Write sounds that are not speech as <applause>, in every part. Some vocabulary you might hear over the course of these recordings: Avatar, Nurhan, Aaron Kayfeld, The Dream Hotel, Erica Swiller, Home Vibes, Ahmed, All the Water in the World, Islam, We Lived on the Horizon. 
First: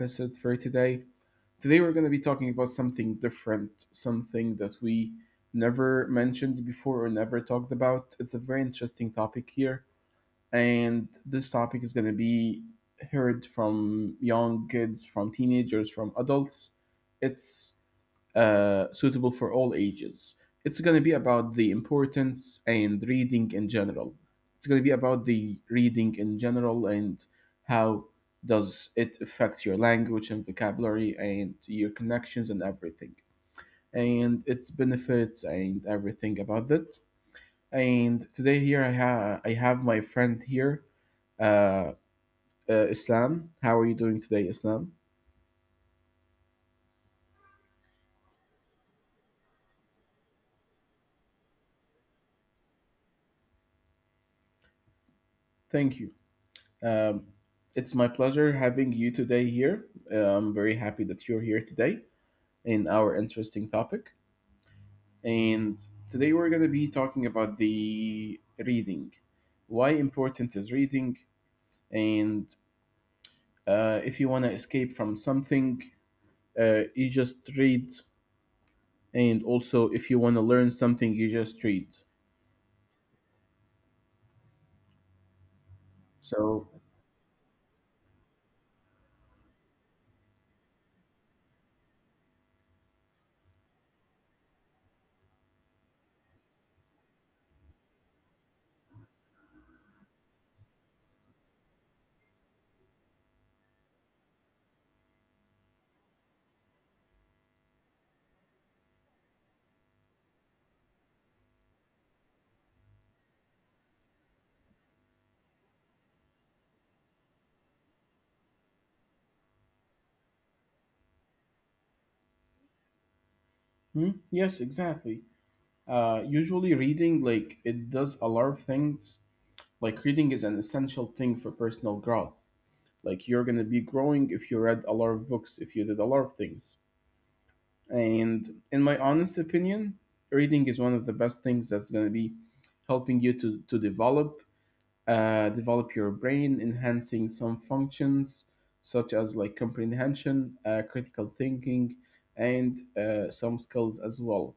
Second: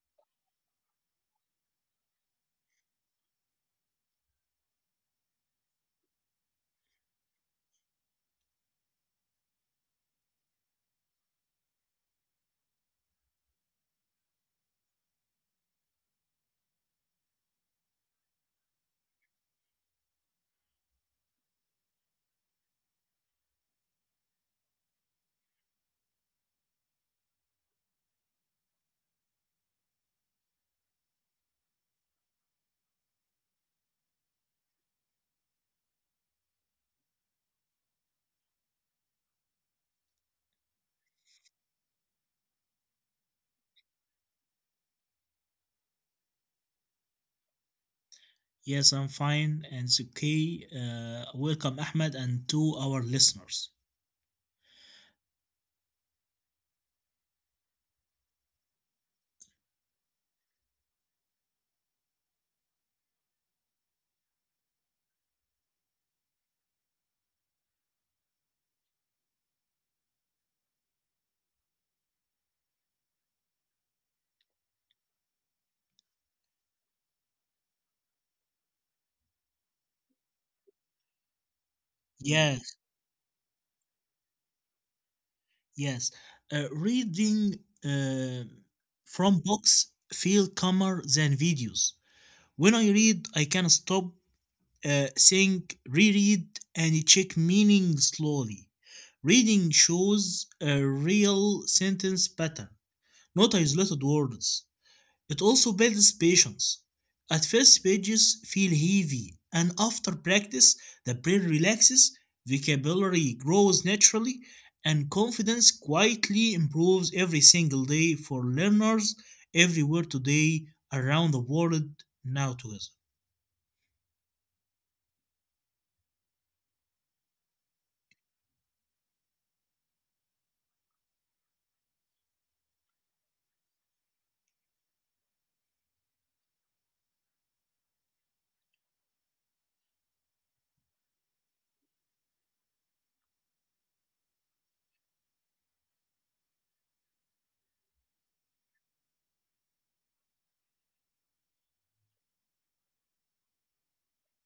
episode for today. Today, we're going to be talking about something different, something that we never mentioned before or never talked about. It's a very interesting topic here, and this topic is going to be heard from young kids, from teenagers, from adults. It's suitable for all ages. It's going to be about the importance and reading in general. It's going to be about the reading in general and how does it affect your language and vocabulary and your connections and everything and its benefits and everything about that. And today here I have my friend here, uh, Islam. How are you doing today, Islam? Yes, I'm fine, and it's okay. Welcome, Ahmed, and to our listeners. Thank you. Um, it's my pleasure having you today here. I'm very happy that you're here today in our interesting topic. And today we're going to be talking about the reading. Why important is reading? And if you want to escape from something, you just read, and also if you want to learn something you just read, Yes, yes. So Reading uh, from books feel calmer than videos. When I read, I can stop, think, reread, and check meaning slowly. Reading shows a real sentence pattern, not isolated words. It also builds patience. At first, pages feel heavy, and after practice, the brain relaxes, vocabulary grows naturally, and confidence quietly improves every single day for learners everywhere today around the world now together. Yes, exactly. Usually reading, like, it does a lot of things. Like reading is an essential thing for personal growth. Like you're going to be growing if you read a lot of books, if you did a lot of things. And in my honest opinion, reading is one of the best things that's going to be helping you to develop, develop your brain, enhancing some functions such as like comprehension, critical thinking, and some skills as well.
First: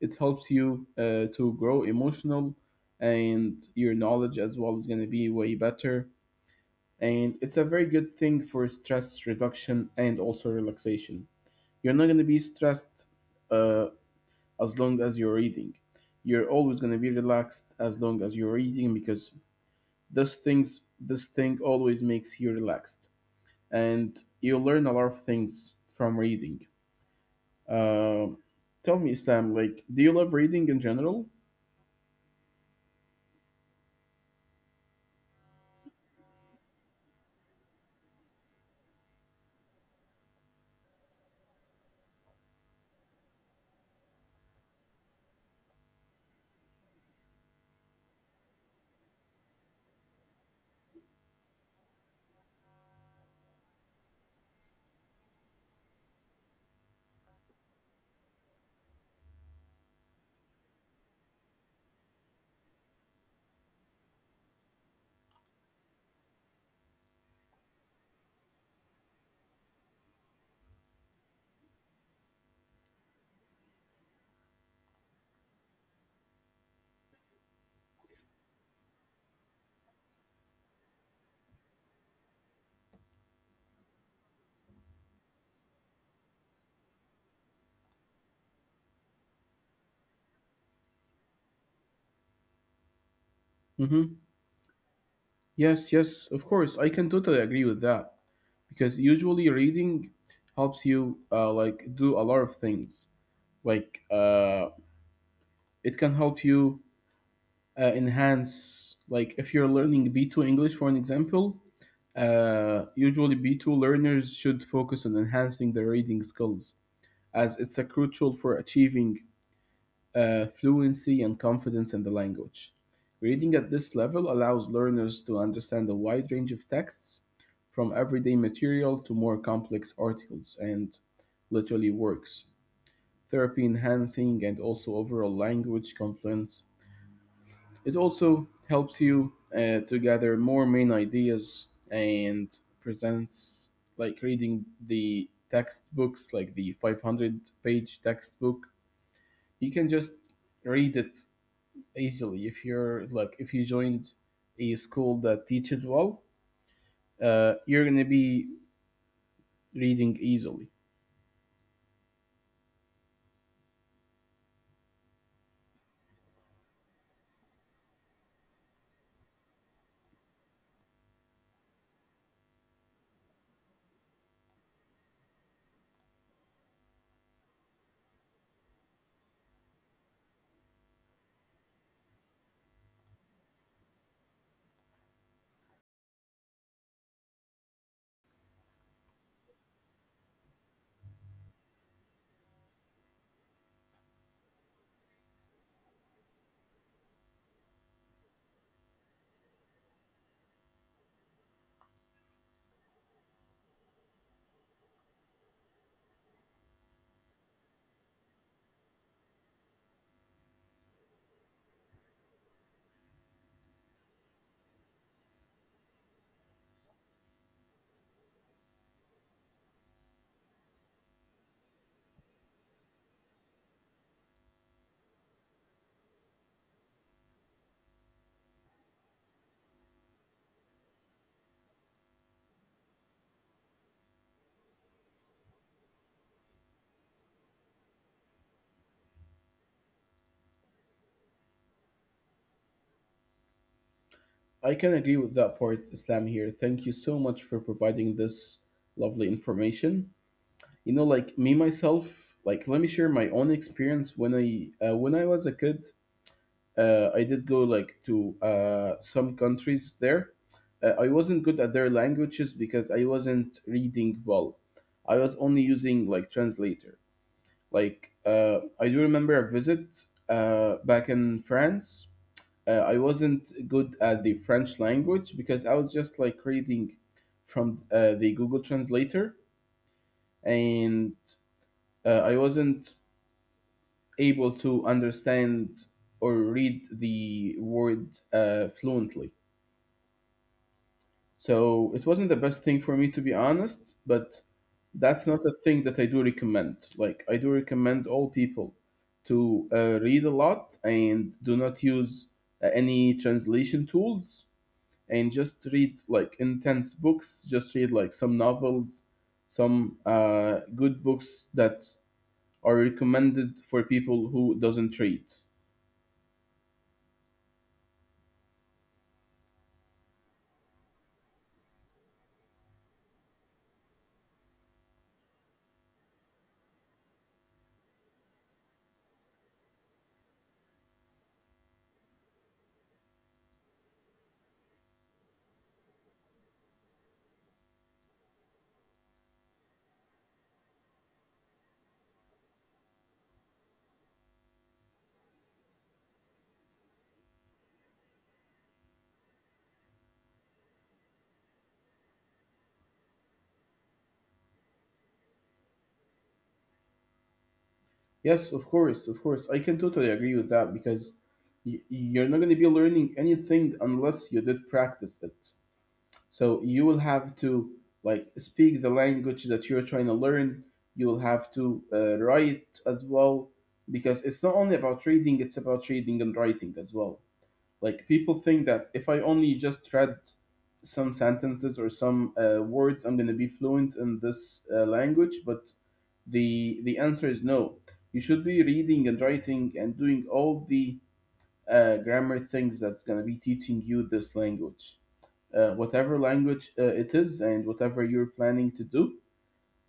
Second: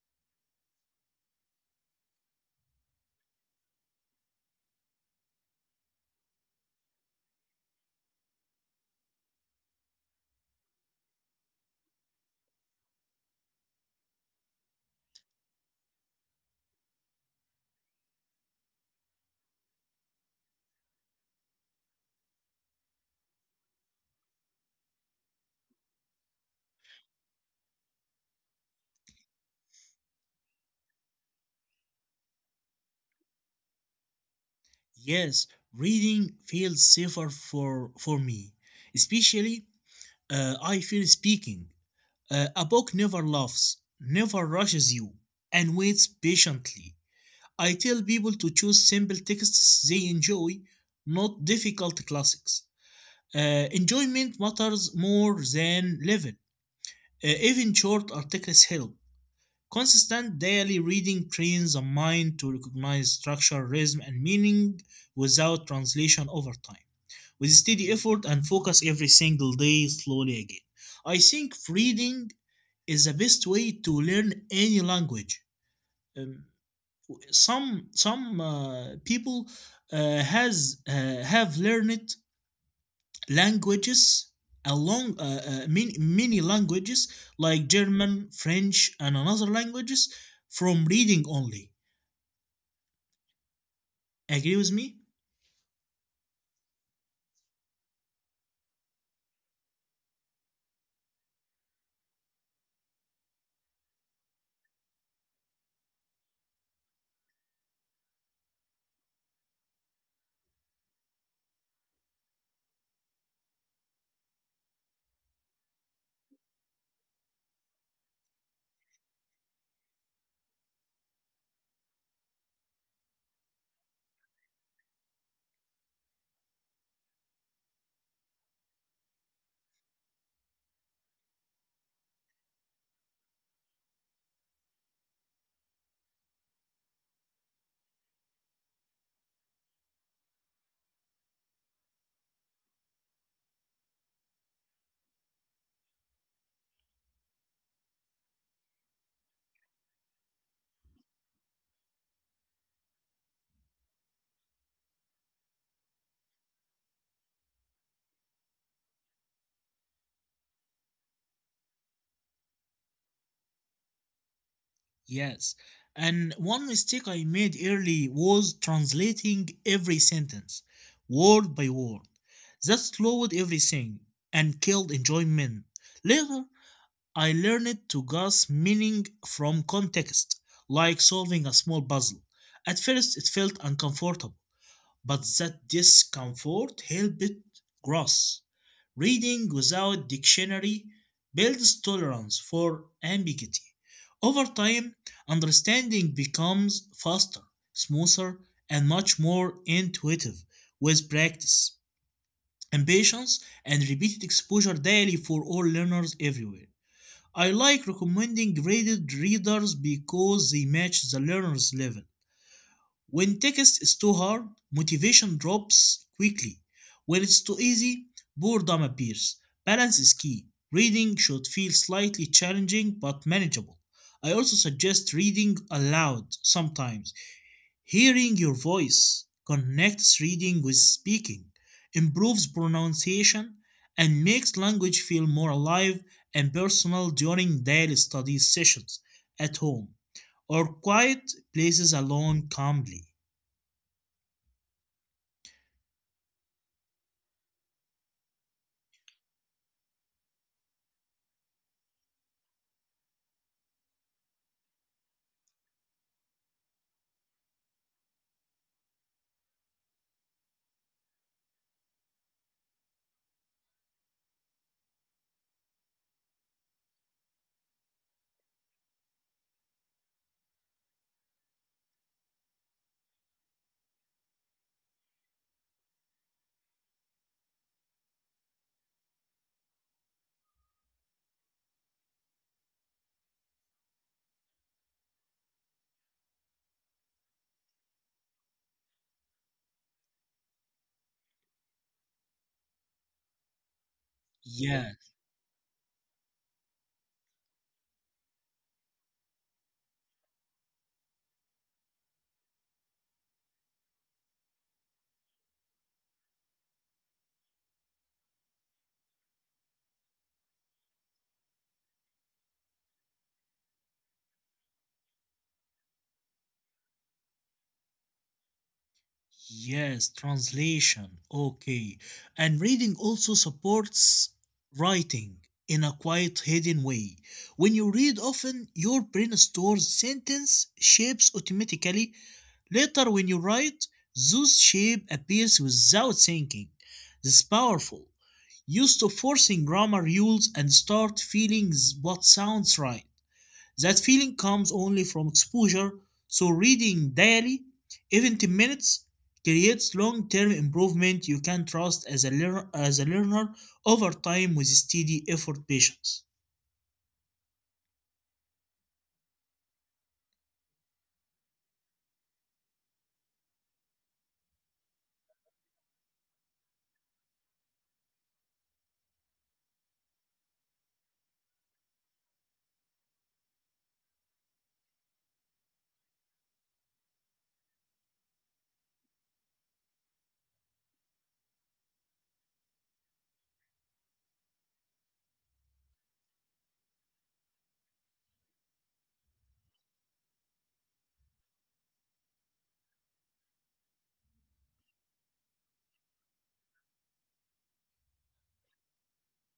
It helps you to grow emotional, and your knowledge as well is going to be way better. And it's a very good thing for stress reduction and also relaxation. You're not going to be stressed uh, as long as you're reading. You're always going to be relaxed as long as you're reading, because this thing always makes you relaxed, and you learn a lot of things from reading. uh, tell me, Islam, like, do you love reading in general? Yes, reading feels safer for me, especially I feel speaking. A book never laughs, never rushes you, and waits patiently. I tell people to choose simple texts they enjoy, not difficult classics. Enjoyment matters more than level. Even short articles help. Consistent daily reading trains the mind to recognize structure, rhythm, and meaning without translation over time. With steady effort and focus every single day, slowly again. I think reading is the best way to learn any language. Um, some people has have learned languages along many, many languages like German, French, and another languages from reading only. Mm-hmm. Agree with me? Yes, yes, of course, I can totally agree with that, because usually reading helps you like do a lot of things. like uh, it can help you enhance. Like if you're learning b2 english for an example, usually b2 learners should focus on enhancing their reading skills, as it's a crucial for achieving fluency and confidence in the language. Reading at this level allows learners to understand a wide range of texts, from everyday material to more complex articles and literary works, therapy enhancing and also overall language confluence. It also helps you to gather more main ideas and presents, like reading the textbooks, like the 500-page textbook. You can just read it easily if you're like, if you joined a school that teaches well, you're gonna be reading easily. Yes, and one mistake I made early was translating every sentence word by word. That slowed everything and killed enjoyment. Later I learned to grasp meaning from context, like solving a small puzzle. At first, it felt uncomfortable, but that discomfort helped it grow. Reading without dictionary builds tolerance for ambiguity. Over time, understanding becomes faster, smoother, and much more intuitive with practice, and patience, and repeated exposure daily for all learners everywhere. I like recommending graded readers because they match the learner's level. When text is too hard, motivation drops quickly. When it's too easy, boredom appears. Balance is key. Reading should feel slightly challenging but manageable. I also suggest reading aloud sometimes. Hearing your voice connects reading with speaking, improves pronunciation, and makes language feel more alive and personal during daily study sessions at home or quiet places alone calmly. I can agree with that part, Islam, here. Thank you so much for providing this lovely information. You know, like, me myself, like, let me share my own experience. When I when I was a kid, I did go like to some countries there. I wasn't good at their languages because I wasn't reading well. I was only using like translator. I do remember a visit back in France. I wasn't good at the French language because I was just like reading from the Google translator. And I wasn't able to understand or read the word fluently. So it wasn't the best thing for me, to be honest, but Yes, that's not a thing that I do recommend. Like, I do recommend all people to read a lot and do not use any translation tools, and just read like intense books. Just read like some novels, some good books that are recommended for people who doesn't read. yes, translation. Okay. And reading also supports writing in a quiet, hidden way. When you read often, your brain stores sentence shapes automatically. Later, when you write, Zeus' shape appears without thinking. This is powerful. Used to forcing grammar rules and start feeling what sounds right. That feeling comes only from exposure, so reading daily, even 10 minutes, creates long-term improvement you can trust as a learner over time with steady effort patience. Yes, of course, of course. I can totally agree with that, because you're not going to be learning anything unless you did practice it. So you will have to, like, speak the language that you're trying to learn. You will have to write as well, because it's not only about reading; it's about reading and writing as well. Like, people think that if I only just read some sentences or some words, I'm gonna be fluent in this language, but the answer is no. You should be reading and writing and doing all the grammar things that's gonna be teaching you this language, whatever language it is, and whatever you're planning to do.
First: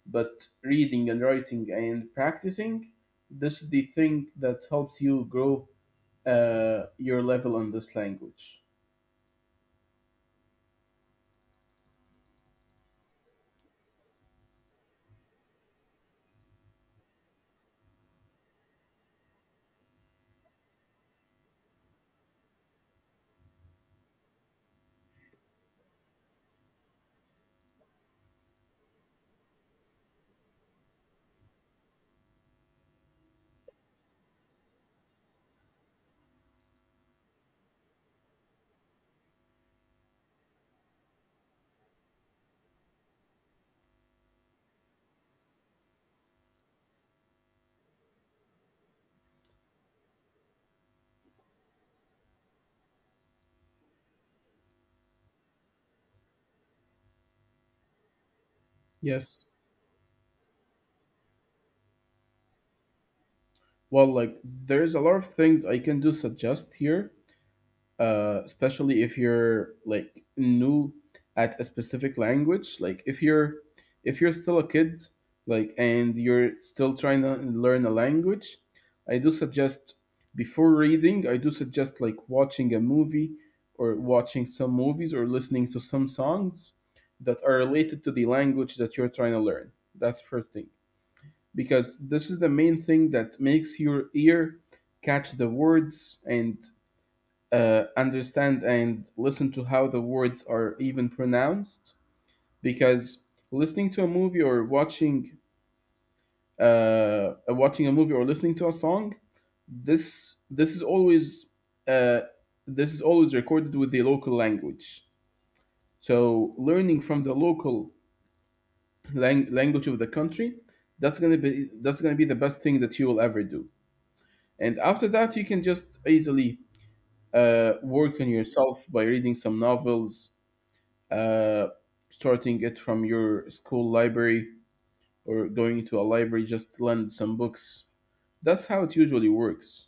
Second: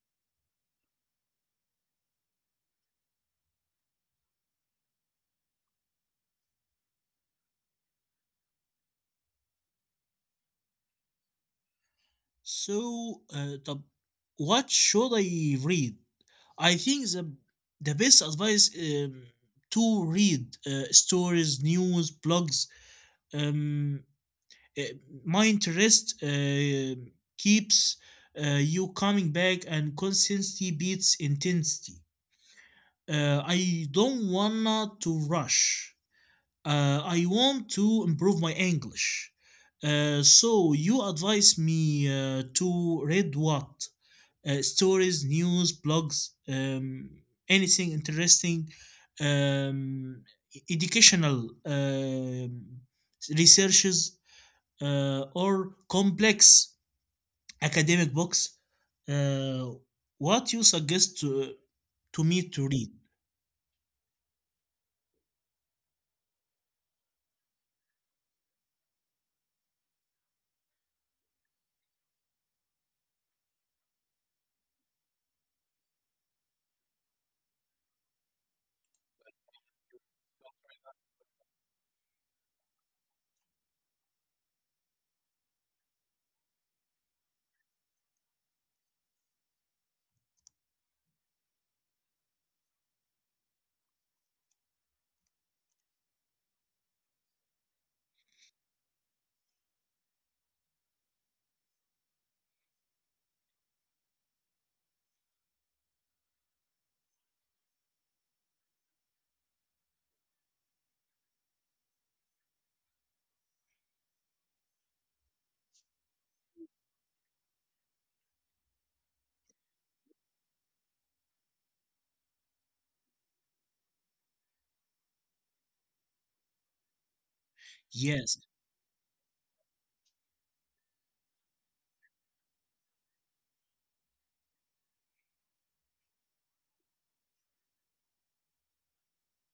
But reading and writing and practicing, this is the thing that helps you grow your level on this language. So, uh, what should I read? I think the best advice to read stories, news, blogs. Um, uh, my interest keeps you coming back, and consistency beats intensity. I don't wanna to rush. I want to improve my English. So you advise me to read what? Stories news, blogs, anything interesting, um, educational researches, or complex academic books. Yes. Uh, what you suggest to me to read? Well, like, there's a lot of things I can do suggest here, especially if you're like new at a specific language. Like if you're, if you're still a kid, like, and you're still trying to learn a language, I do suggest, before reading I do suggest like watching a movie, or watching some movies or listening to some songs that are related to the language that you're trying to learn. That's first thing, because this is the main thing that makes your ear catch the words and understand and listen to how the words are even pronounced. Because listening to a movie or watching watching a movie or listening to a song, this is always, uh, this is always recorded with the local language. So learning from the local language of the country, that's going to be the best thing that you will ever do. And after that, you can just easily work on Yes. yourself by reading some novels, uh, starting it from your school library or going to a library just to lend some books. That's how it usually works.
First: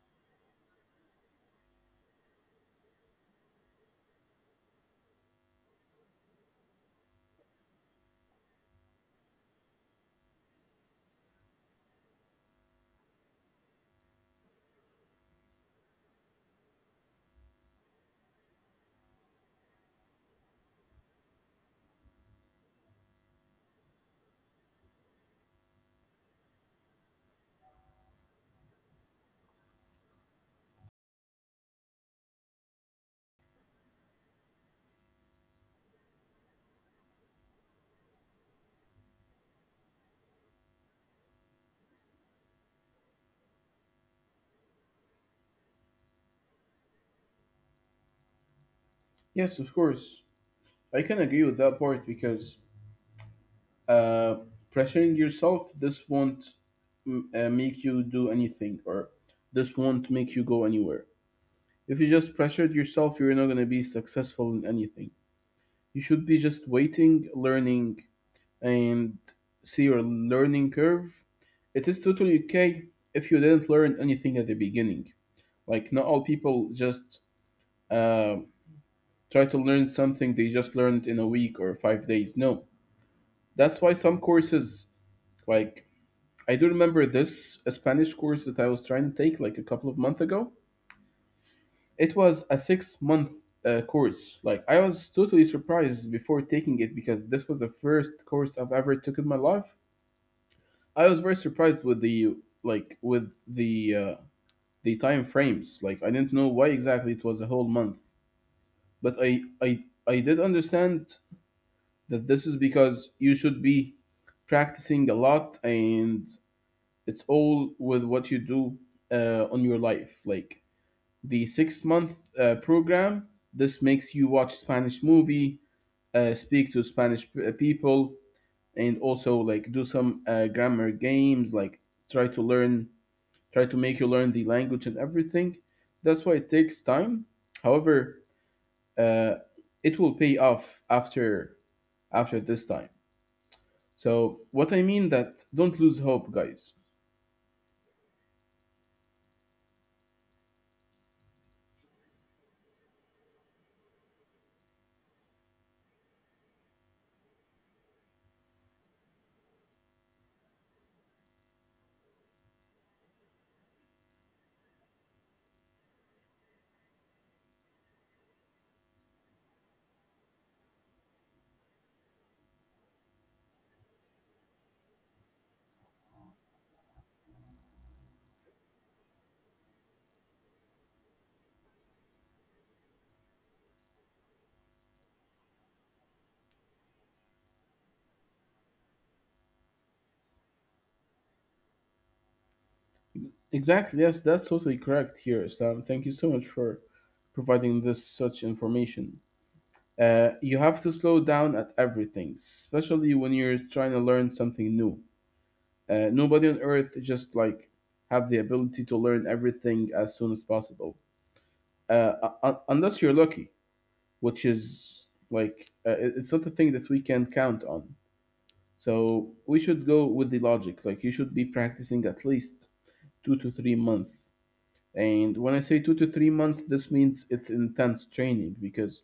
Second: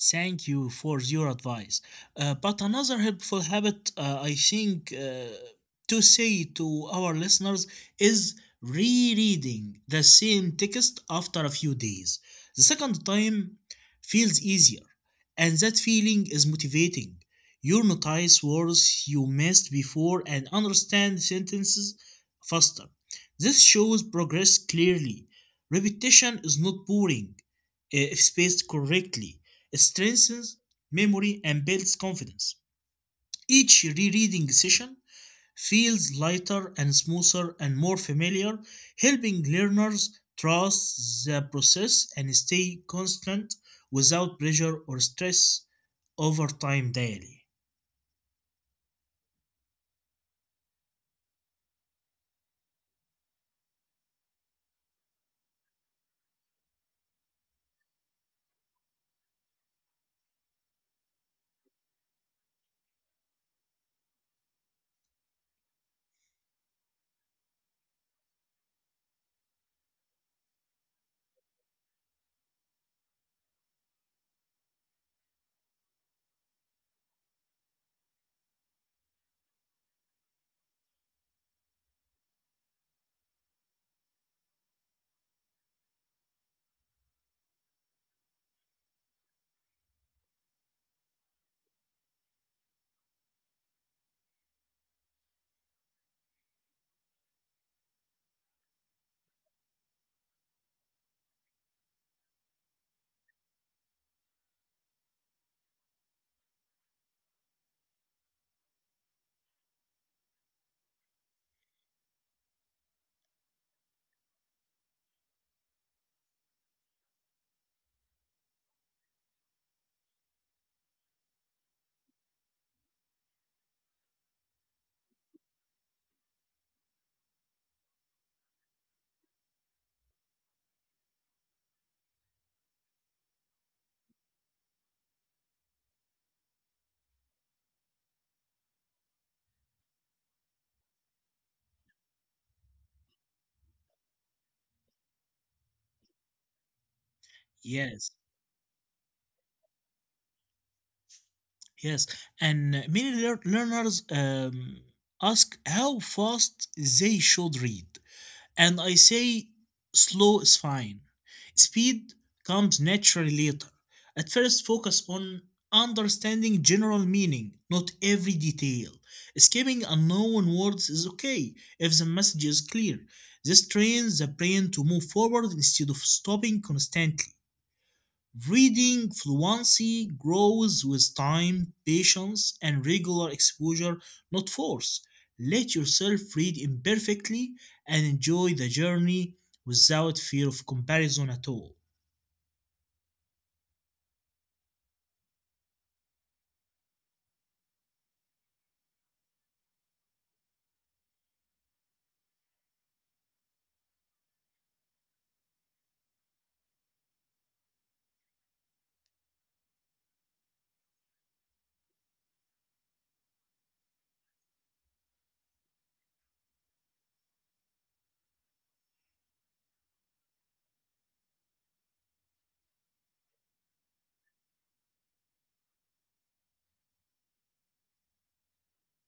Thank you for your advice. But another helpful habit I think to say to our listeners is rereading the same text after a few days. The second time feels easier, and that feeling is motivating. You notice words you missed before and understand sentences faster. This shows progress clearly. Repetition is not boring if spaced correctly strengthens memory and builds confidence. Each rereading session feels lighter and smoother and more familiar, helping learners trust the process and stay constant without pressure or stress over time daily. Yes, of course. I can agree with that part, because uh, pressuring yourself, this won't make you do anything, or this won't make you go anywhere. If you just pressured yourself, you're not going to be successful in anything. You should be just waiting, learning, and see your learning curve. It is totally okay if you didn't learn anything at the beginning. Like, not all people just uh, try to learn something they just learned in a week or 5 days. No, that's why some courses, like, I do remember this a Spanish course that I was trying to take like a couple of months ago. It was a 6 month course. Like, I was totally surprised before taking it, because this was the first course I've ever took in my life. I was very surprised with the, like, with the time frames. Like, I didn't know why exactly it was a whole month, but I did understand that this is because you should be practicing a lot, and it's all with what you do on your life. Like the 6 month program, this makes you watch Spanish movie, speak to Spanish people, and also like do some grammar games, like try to learn try to make you learn the language and everything. That's why it takes time. However, uh, it will pay off after after this time. So what I mean that don't lose hope, guys. Yes, yes. And many learners ask how fast they should read. And I say slow is fine. Speed comes naturally later. At first, focus on understanding general meaning, not every detail. Skipping unknown words is okay if the message is clear. This trains the brain to move forward instead of stopping constantly. Reading fluency grows with time, patience, and regular exposure, not force. Let yourself read imperfectly and enjoy the journey without fear of comparison at all. Exactly. Yes, that's totally correct here, Islam. Thank you so much for providing this such information. You have to slow down at everything, especially when you're trying to learn something new. Nobody on earth just like have the ability to learn everything as soon as possible. Unless you're lucky, which is like it's not a thing that we can count on. So we should go with the logic. Like, you should be practicing at least 2 to 3 months. And when I say 2 to 3 months, this means it's intense training, because,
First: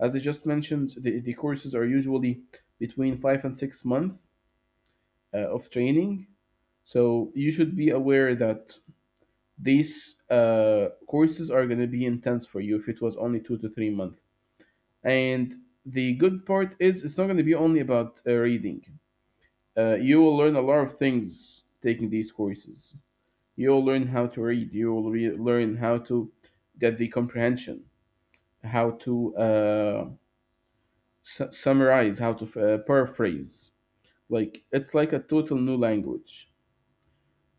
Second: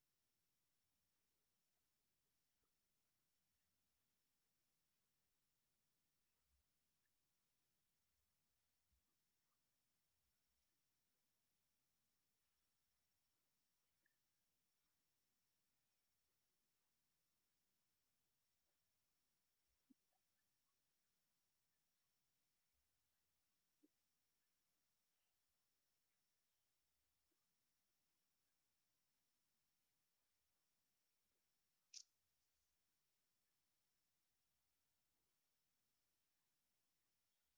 as I just mentioned, the courses are usually between 5 and 6 months of training. So you should be aware that these courses are going to be intense for you if it was only 2 to 3 months. And the good part is it's not going to be only about reading. You will learn a lot of things taking these courses. You will learn how to read. You will learn how to get the comprehension, how to summarize, how to paraphrase. Like, it's like a total new language.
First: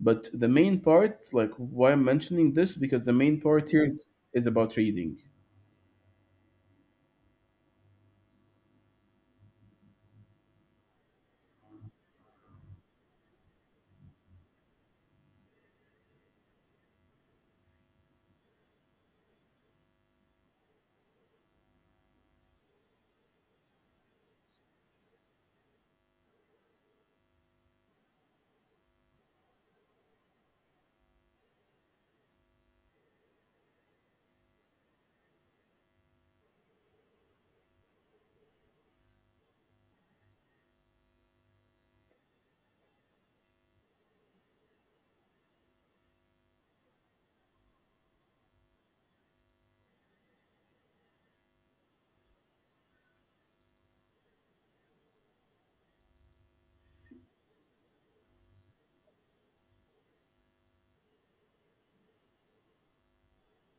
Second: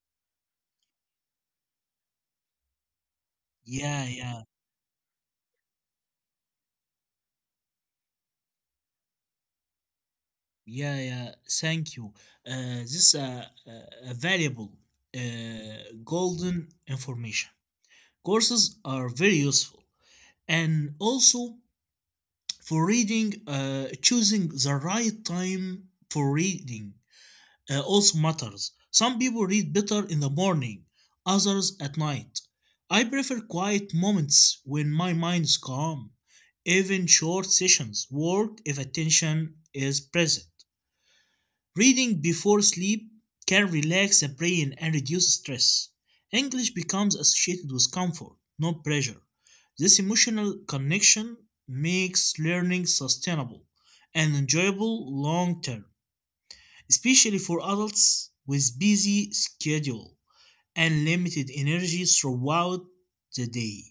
But the main part, like, why I'm mentioning this, because the main part here Yeah, yeah, is about reading. yeah, yeah. Thank you. This is a valuable, golden information. Courses are very useful, and also for reading, choosing the right time for reading also matters. Some people read better in the morning, others at night. I prefer quiet moments when my mind is calm, even short sessions work if attention is present. Reading before sleep can relax the brain and reduce stress. English becomes associated with comfort, not pressure. This emotional connection makes learning sustainable and enjoyable long term, especially for adults with busy schedule and limited energy throughout the day.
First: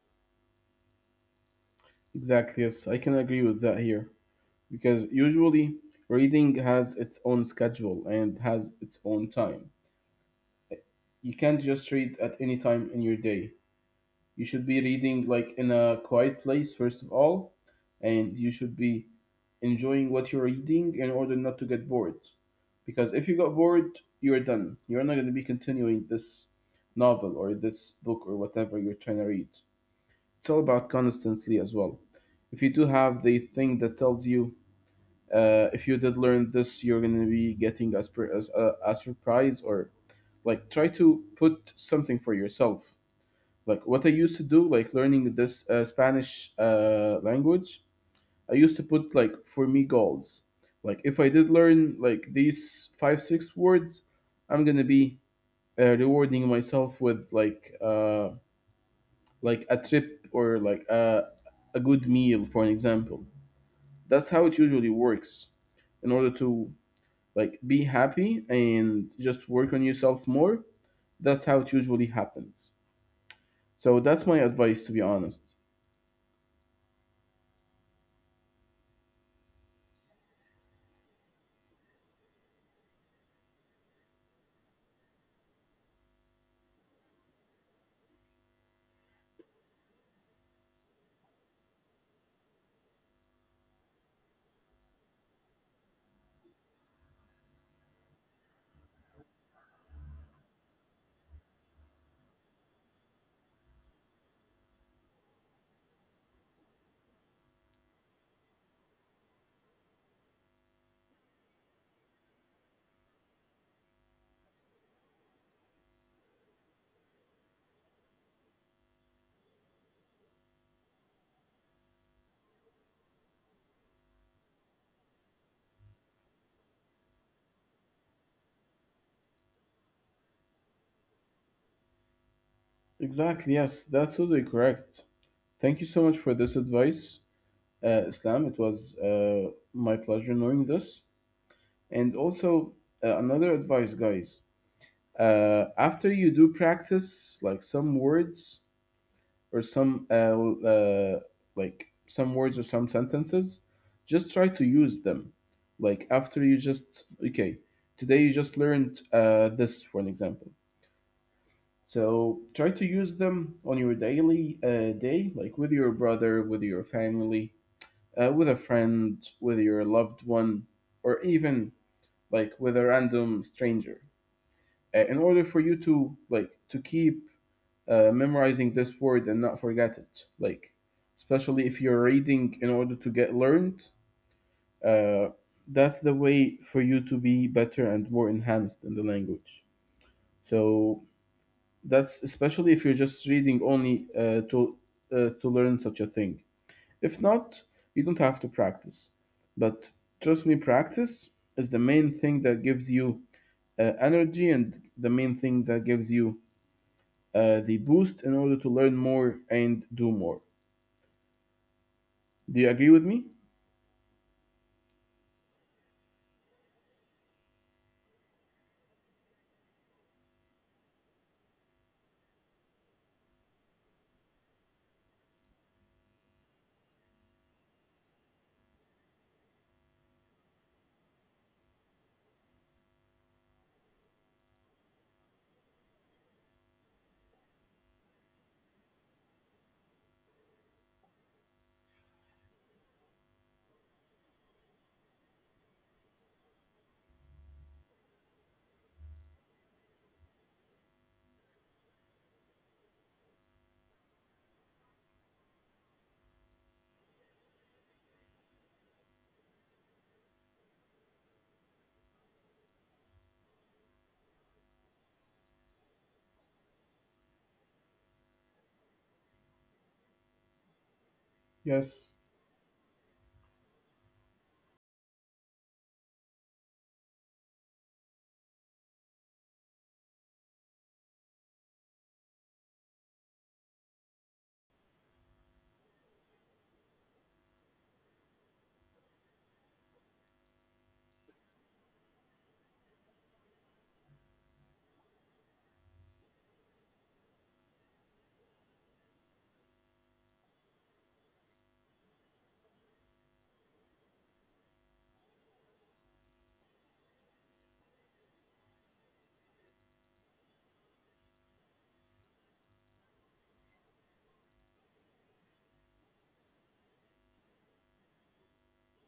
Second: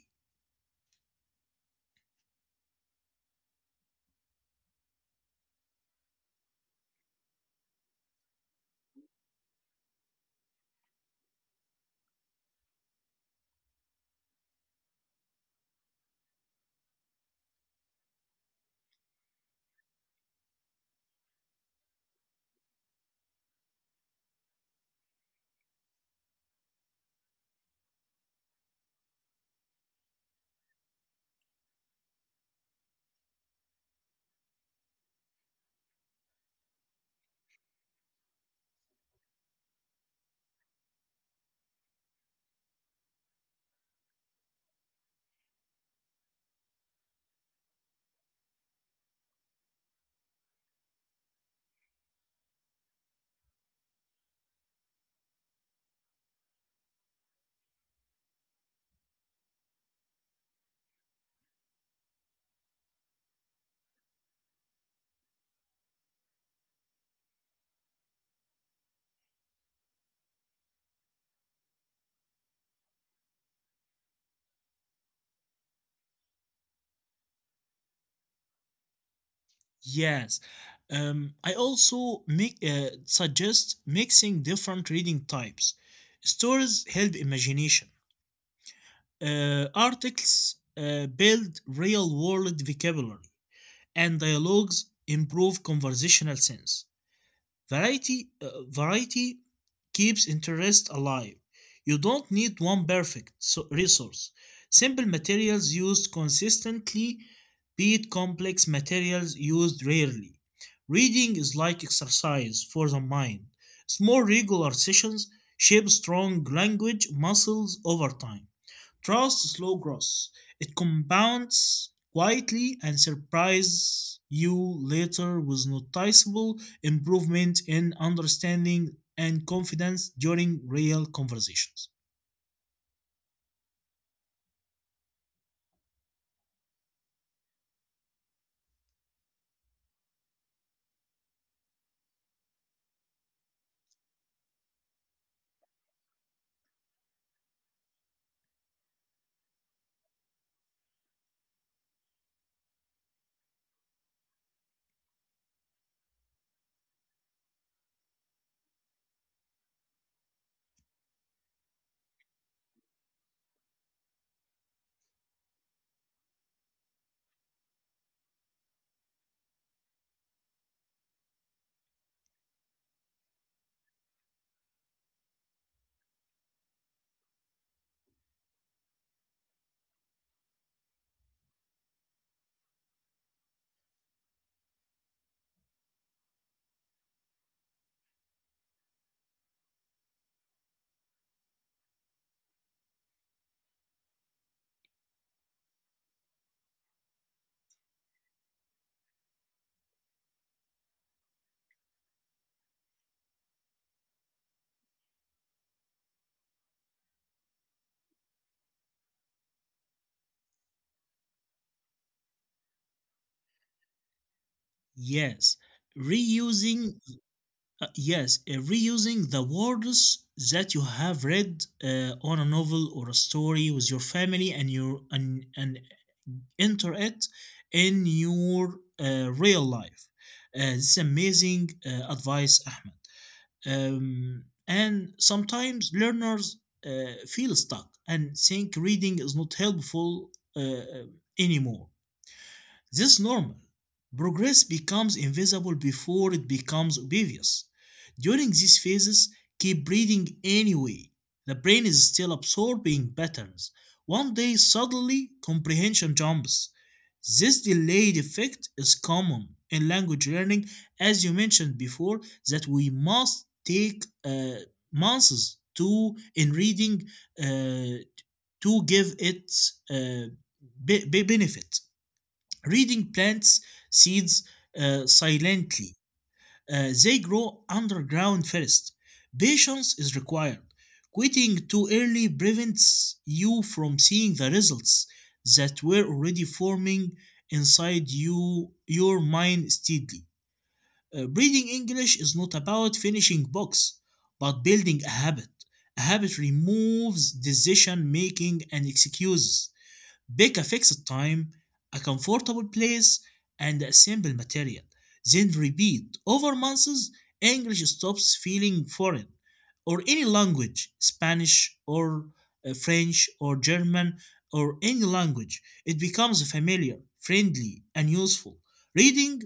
Exactly. Yes, I can agree with that here, because usually reading has its own schedule and has its own time. You can't just read at any time in your day. You should be reading like in a quiet place first of all, and you should be enjoying what you're reading in order not to get bored. Because if you got bored, you're done. You're not going to be continuing this novel or this book or whatever you're trying to read. It's all about consistency as well. If you do have the thing that tells you if you did learn this, you're going to be getting a, spr- as a surprise, or like try to put something for yourself, like what I used to do like learning this Spanish language. I used to put like for me goals, like if I did learn like these 5 6 words, I'm going to be rewarding myself with like a trip or like a good meal, for an example. That's how it usually works, in order to like be happy and just work on yourself more. That's how it usually happens. So that's my advice, to be honest. Yes. I also suggest mixing different reading types. Stories help imagination. Articles build real world vocabulary, and dialogues improve conversational sense. Variety keeps interest alive. You don't need one perfect resource. Simple materials used consistently beat complex materials used rarely. Reading is like exercise for the mind. Small regular sessions shape strong language muscles over time. Trust slow growth. It compounds quietly and surprises you later with noticeable improvement in understanding and confidence during real conversations. Exactly, yes, that's totally correct. Thank you so much for this advice, Islam. It was my pleasure knowing this. And also, another advice, guys. After you do practice like some words, or some uh, like some words or some sentences, just try to use them. Like after you just okay, today you just learned this, for an example. So try to use them on your daily day, like with your brother, with your family, with a friend, with your loved one, or even like with a random stranger, in order for you to like to keep memorizing this word and not forget it. Like, especially if you're reading in order to get learned, uh, that's the way for you to be better and more enhanced in the language. So that's especially if you're just reading only to learn such a thing. If not, you don't have to practice. But trust me, practice is the main thing that gives you energy, and the main thing that gives you the boost in order to learn more and do more. Do you agree with me? Yes, reusing yes, reusing the words that you have read on a novel or a story with your family and and enter it in your real life. This is amazing advice, Ahmed. And sometimes learners feel stuck and think reading is not helpful uh, anymore. This is normal. Progress becomes invisible before it becomes obvious. During these phases, keep breathing anyway. The brain is still absorbing patterns. One day, suddenly, comprehension jumps. This delayed effect is common in language learning, as you mentioned before, that we must take months to in reading uh, to give it uh, benefit. Yes, Reading plants seeds silently. They grow underground first. Patience is required. Quitting too early prevents you from seeing the results that were already forming inside your mind steadily. Reading English is not about finishing books, but building a habit. A habit removes decision making and excuses. Pick a fixed time, a comfortable place, and a simple material. Then repeat over months. English stops feeling foreign, or any language, Spanish or French or German or any language. It becomes familiar, friendly, and useful. Reading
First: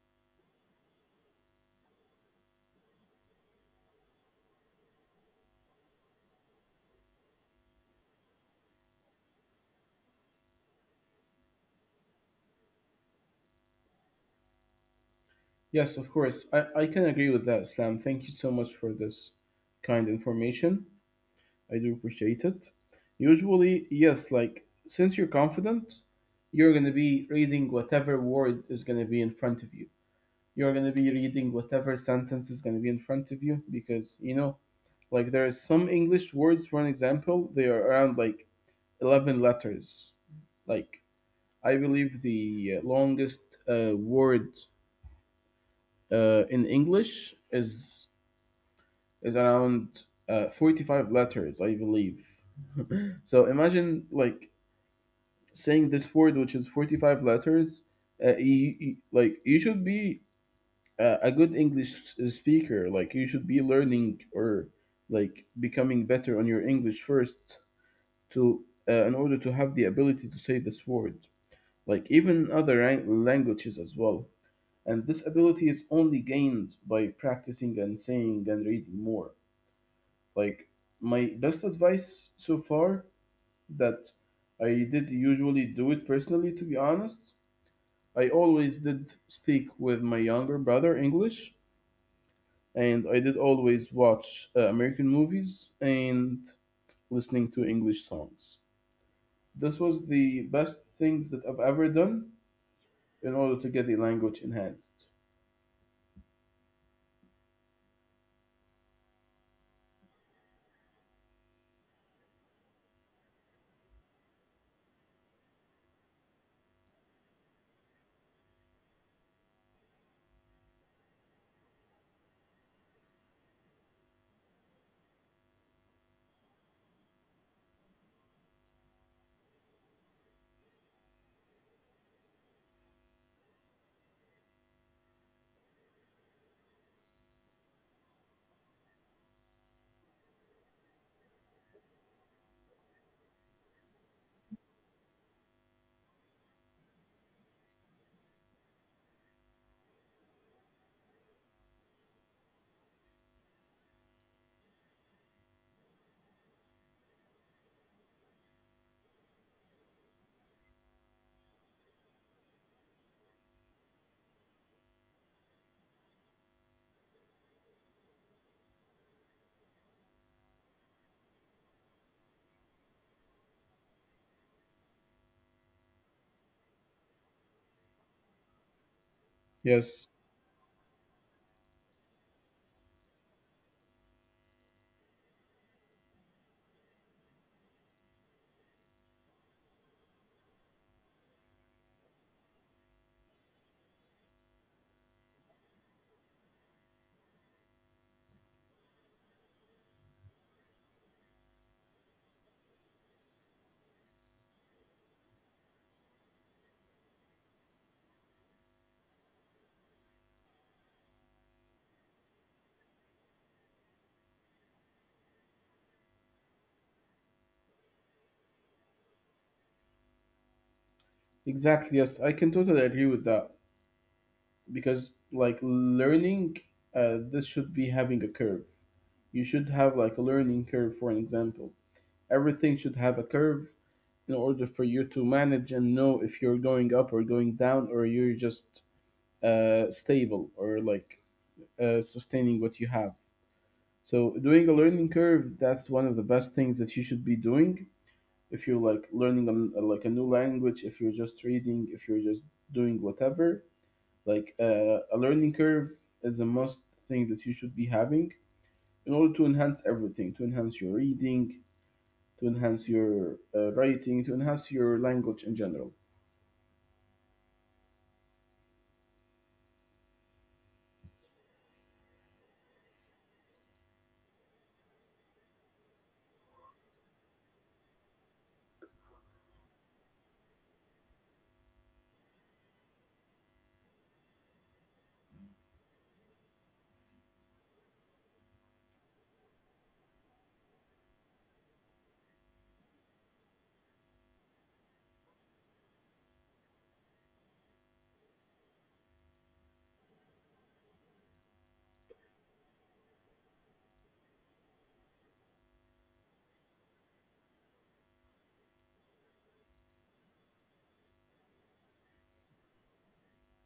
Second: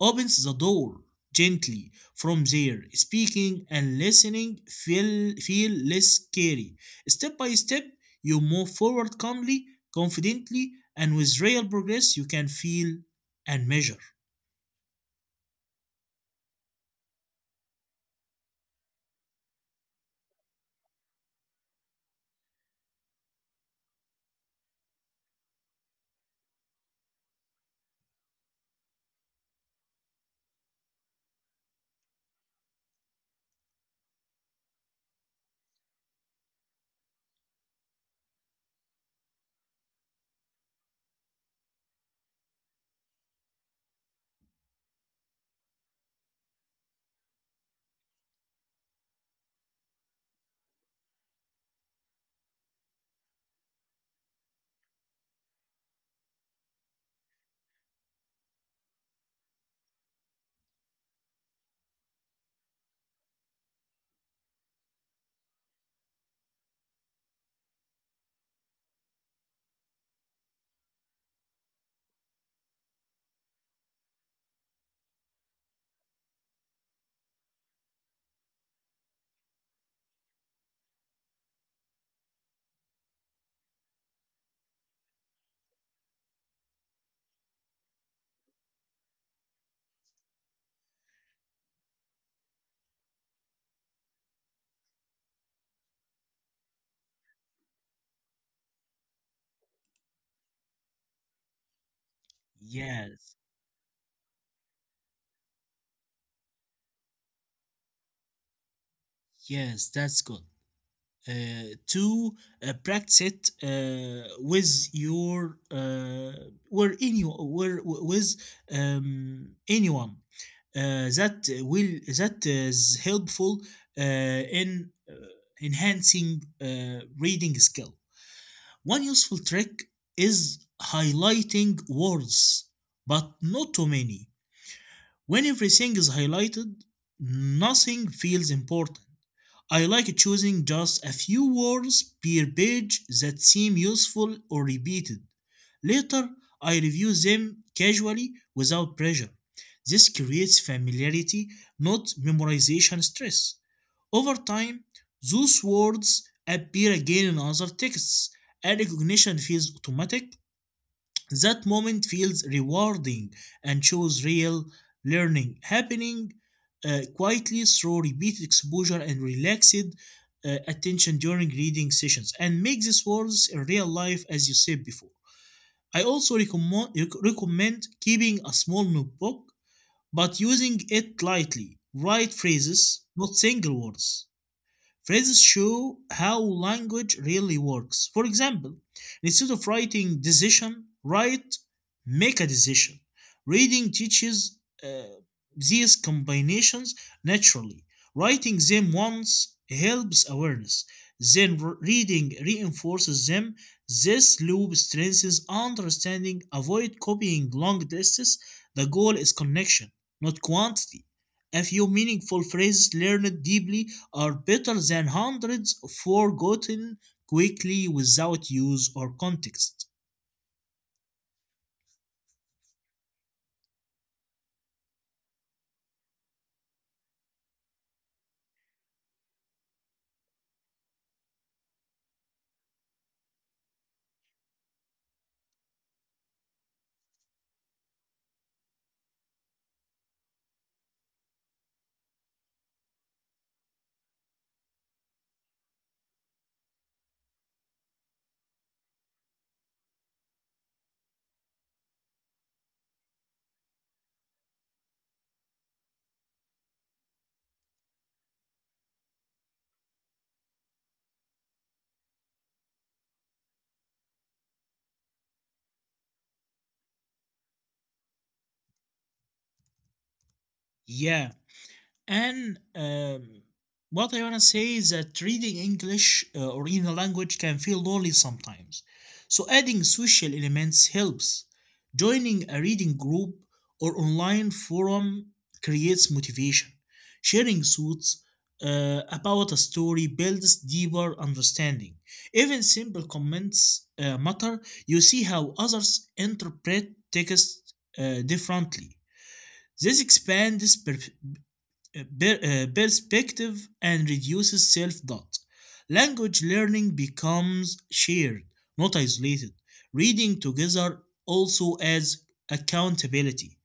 opens the door gently. From there, speaking and listening feel less scary. Step by step, you move forward calmly, confidently, and with real progress you can feel and measure. yes, of course. I can agree with that, Islam. Thank you so much for this kind information. I do appreciate it. Usually, yes, like since you're confident, you're going to be reading whatever word is going to be in front of you. You're going to be reading whatever sentence is going to be in front of you, because, you know, like there are some English words, for an example, they are around like 11 letters. Like, I believe the longest word in English is around 45 letters, I believe. So imagine like saying this word, which is 45 letters. Like you should be a good English speaker. Like you should be learning or like becoming better on your English first to in order to have the ability to say this word. Like even other languages as well. And this ability is only gained by practicing and saying and reading more. Like my best advice so far, that I did usually do it personally, to be honest. I always did speak with my younger brother English, and I did always watch American movies and listening to English songs. This was the best things that I've ever done Yes, in order to get the language enhanced. yes, that's good. To practice it with your where any where with anyone uh, that that is helpful in enhancing reading skill. One useful trick is highlighting words, but not too many. When everything is highlighted, nothing feels important. I like choosing just a few words per page that seem useful or repeated. Later, I review them casually without pressure. This creates familiarity, not memorization stress. Over time, those words appear again in other texts, and recognition feels automatic. That moment feels rewarding and shows real learning happening quietly through repeated exposure and relaxed attention during reading sessions, and make these words in real life as you said before. I also recommend keeping a small notebook Yes, but using it lightly. Write phrases, not single words. Phrases show how language really works. For example, instead of writing decision, write make a decision. Reading teaches uh, these combinations naturally. Writing them once helps awareness. Then reading reinforces them. This loop strengthens understanding. Avoid copying long tests. The goal is connection, not quantity. A few meaningful phrases learned deeply are better than hundreds forgotten quickly without use or context. exactly. Yes, I can totally agree with that because, like, learning, this should be having a curve. You should have like a learning curve, for an example. Everything should have a curve in order for you to manage and know if you're going up or going down, or you're just stable, or like sustaining what you have. So doing a learning curve, that's one of the best things that you should be doing if you're like learning an, like a new language, if you're just reading, if you're just doing whatever. Like a learning curve is the most thing that you should be having in order to enhance everything, to enhance your reading, to enhance your writing, to enhance your language in general. Yeah. And What I want to say is that reading English original language can feel lonely sometimes. So adding social elements helps. Joining a reading group or online forum creates motivation. Sharing thoughts about a story builds deeper understanding. Even simple comments matter. You see how others interpret text differently. This expands perspective and reduces self doubt. Language learning becomes shared, not isolated. Reading together also adds accountability.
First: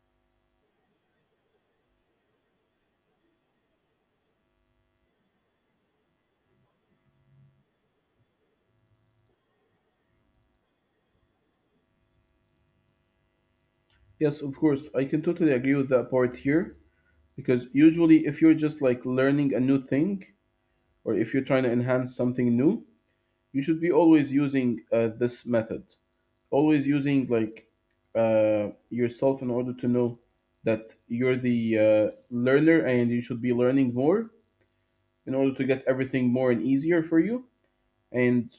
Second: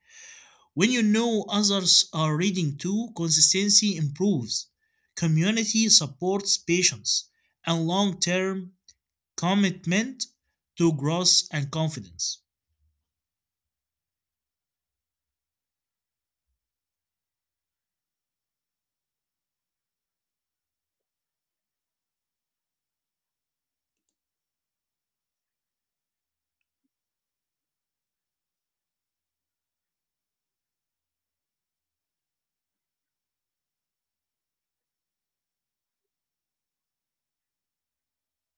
When you know others are reading too, consistency improves. Community supports patience and long term commitment to growth and confidence. Yes, of course, I can totally agree with that part here, because usually if you're just like learning a new thing, or if you're trying to enhance something new, you should be always using this method, always using like yourself in order to know that you're the learner, and you should be learning more in order to get everything more and easier for you. And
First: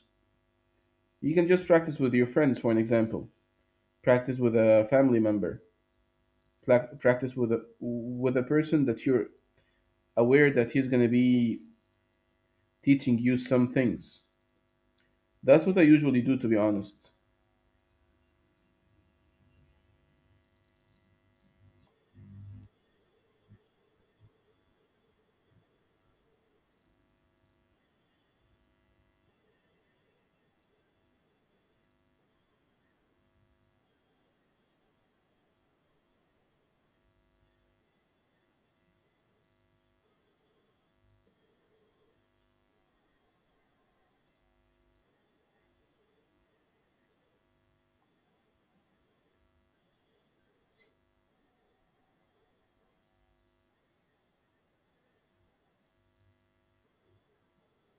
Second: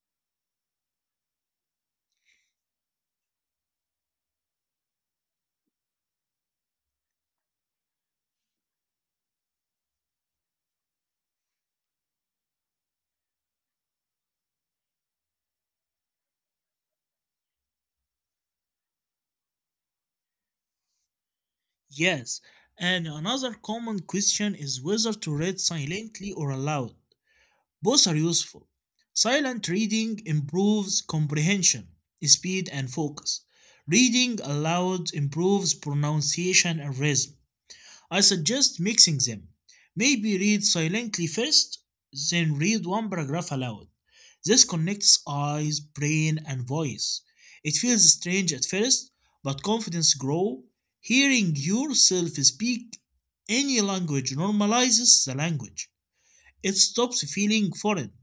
you can just practice with your friends, for an example, practice with a family member. Practice with a person that you're aware that he's going to be teaching you some things. That's what I usually do, to be honest. Yes, and another common question is whether to read silently or aloud. Both are useful. Silent reading improves comprehension, speed, and focus. Reading aloud improves pronunciation and rhythm. I suggest mixing them. Maybe read silently first, then read one paragraph aloud. This connects eyes, brain, and voice. It feels strange at first, but confidence grows. Hearing yourself speak any language normalizes the language. It stops feeling foreign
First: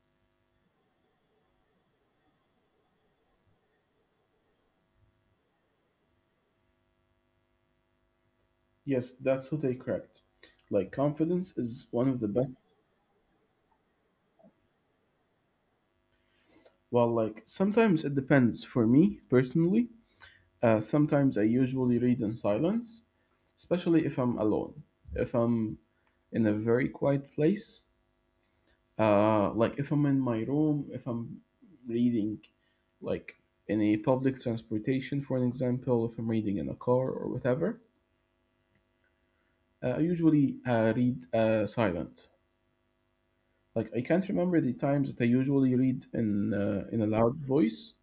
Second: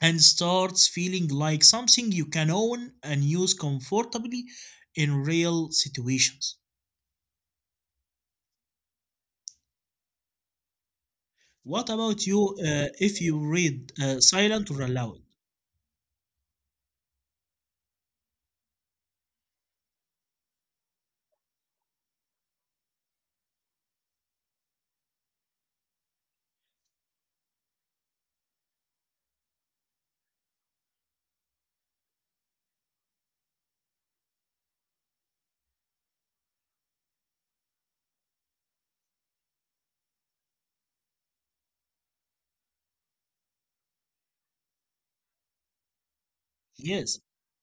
and starts feeling like something you can own and use comfortably in real situations. Yes, that's what I cracked. Like confidence is one of What the about best. you, if you read silent or aloud? Well, like sometimes it depends. For me personally, sometimes I usually read in silence, especially if I'm alone, if I'm in a very quiet place. Like if I'm in my room, if I'm reading like in a public transportation, for an example, if I'm reading in a car or whatever, I usually read silent. Like I can't remember the times that I usually read in a loud Yes, voice,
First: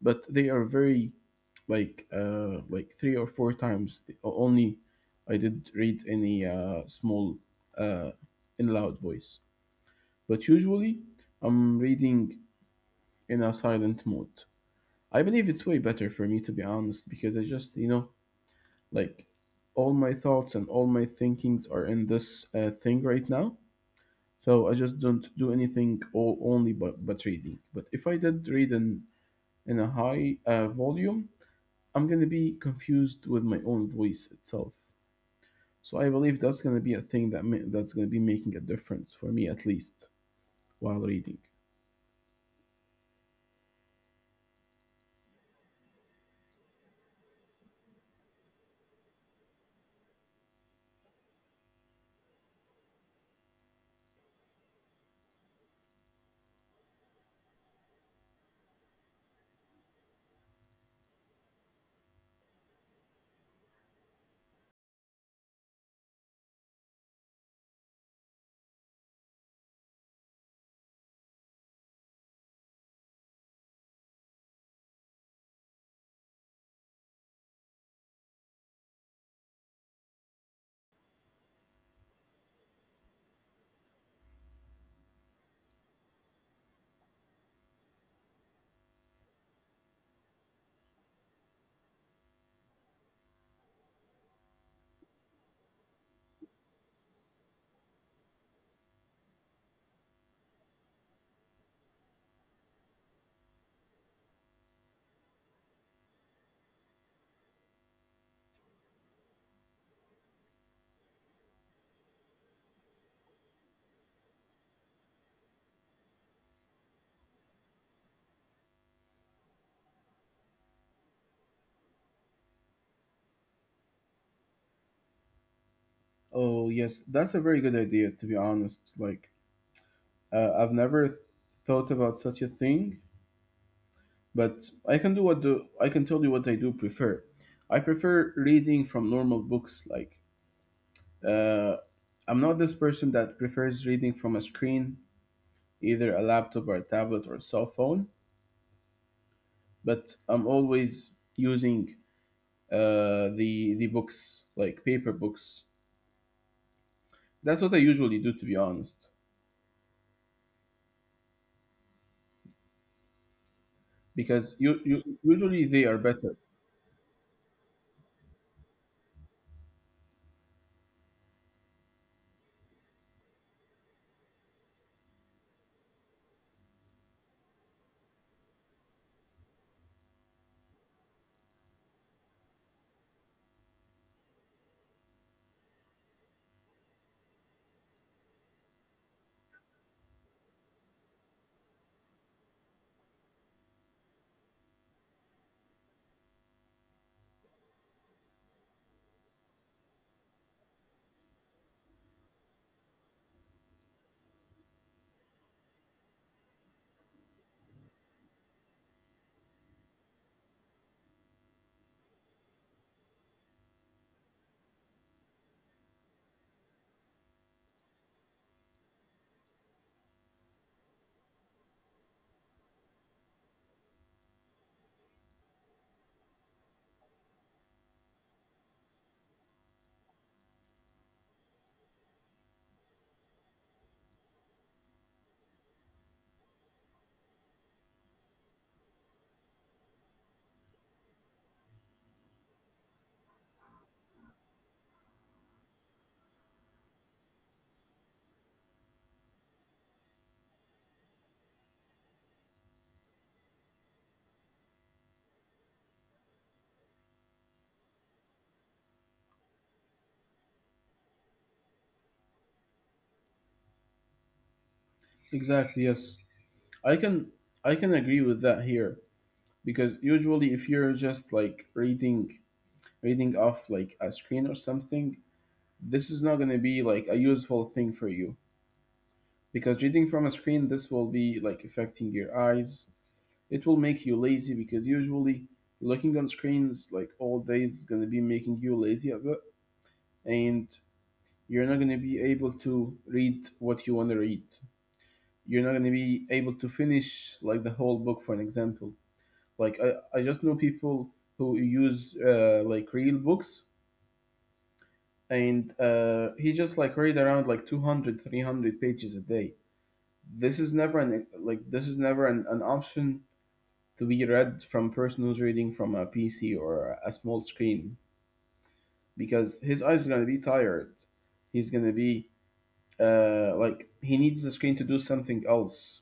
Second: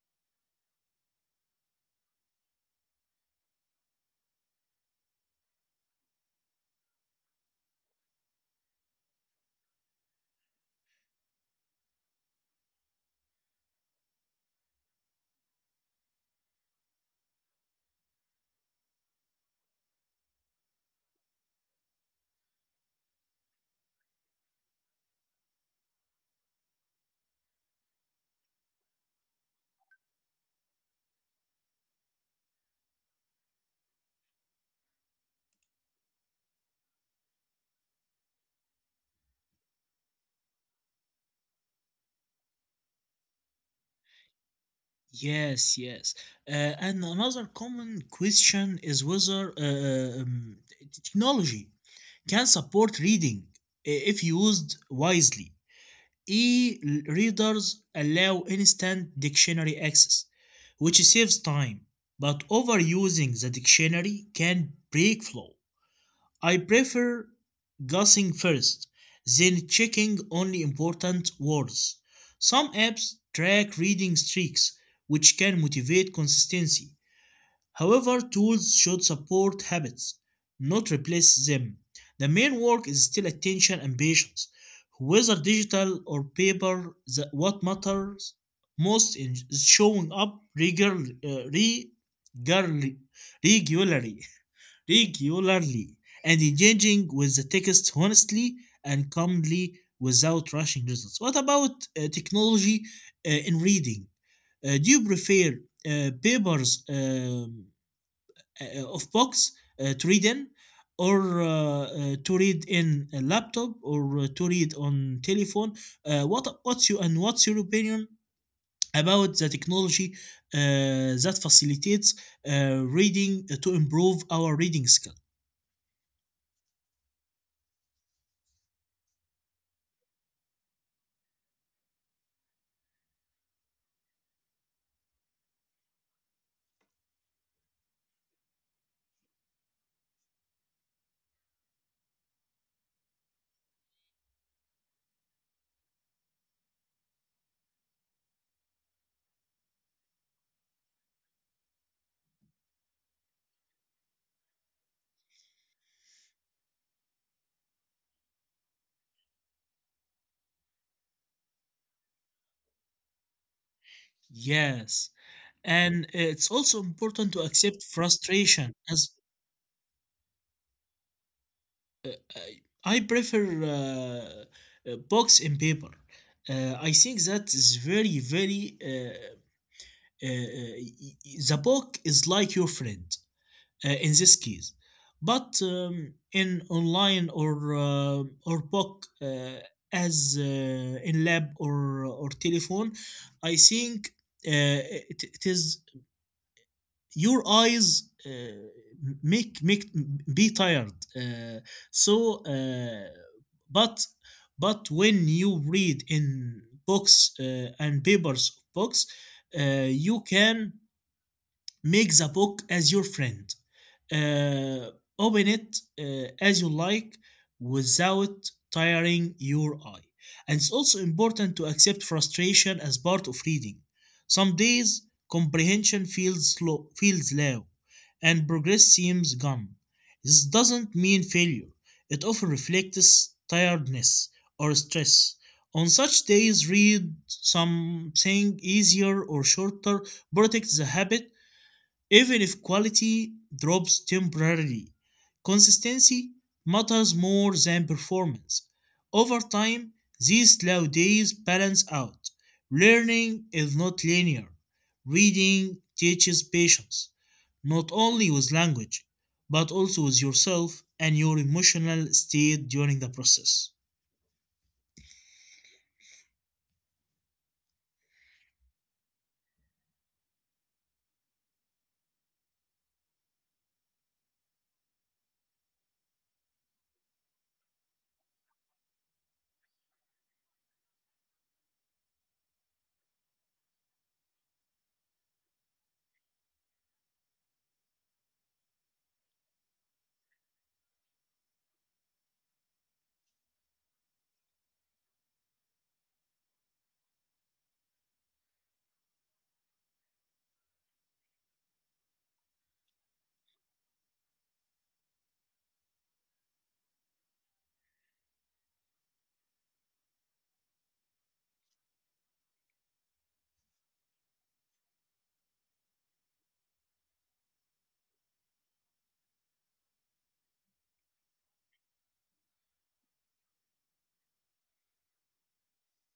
but they are very like three or four times. Only I did read any small uh in loud voice, but usually I'm reading in a silent mode. I believe it's way better for me, to be honest, because I just, you know, like all my thoughts and all my thinkings are in this thing right now. So I just don't do anything only but reading. But if I did read in a high volume, I'm going to be confused with my own voice itself. So I believe that's going to be a thing that that's going to be making a difference for me at least while reading. yes, yes. Uh, and another common question is whether technology can support reading if used wisely. E-readers allow instant dictionary access, which saves time, but overusing the dictionary can break flow. I prefer guessing first, then checking only important words. Some apps track reading streaks, which can motivate consistency. However, tools should support habits, not replace them. The main work is still attention and patience. Whether digital or paper, what matters most is showing up regular, regularly, regularly, <laughs> regularly, and engaging with the text honestly and calmly without rushing results. What about technology in reading? Do you prefer papers? Of books to read in, or to read in a laptop, or to read on telephone? What's your opinion about the technology that facilitates reading, to improve our reading skill? Oh, yes, that's a very good idea, to be honest. Like I've never thought about such a thing. But I can do what the I can tell you what I do prefer. I prefer reading from normal books. Like uh, I'm not this person that prefers reading from a screen, either a laptop or a tablet or a cell phone. But I'm always using the books like paper books. That's what I usually do, to be honest, because you Yes, usually they are and better. it's also important to accept frustration, as uh, I I prefer books and paper. I think that is very, very uh, Uh, uh, the book is like your friend in this case. But in online, or book, as in lab, or telephone, I think uh, it is your eyes. Make be tired, so uh, but when you read in books and papers books, you can make the book as your friend. Uh, Open it as you like without tiring your eye. And it's also important to accept frustration as part of reading. Some days comprehension feels low, and progress seems gone. This doesn't mean failure. It often reflects tiredness or stress. On such days, read something easier or shorter. Protect the habit. Even if quality drops temporarily, consistency matters more than performance. Over time, these slow days balance out. Learning is not linear. Reading teaches patience, not only with language, but also with yourself and your emotional state during the process. Exactly. Yes, I can I can agree with that here, because usually if you're just like reading off like a screen or something, this is not going to be like a useful thing for you, because reading from a screen, this will be like affecting your eyes. It will make you lazy, because usually looking on screens like all day is going to be making you lazy a bit, and you're not going to be able to read what you want to read. You're not going to be able to finish like the whole book, for an example. Like I just know people who use like real books, and he just like read around like 200, 300 pages a day. This is never an like this is never an option to be read from person who's reading from a PC or a small screen, because his eyes are going to be tired. He's going to be like he needs the screen to do something else.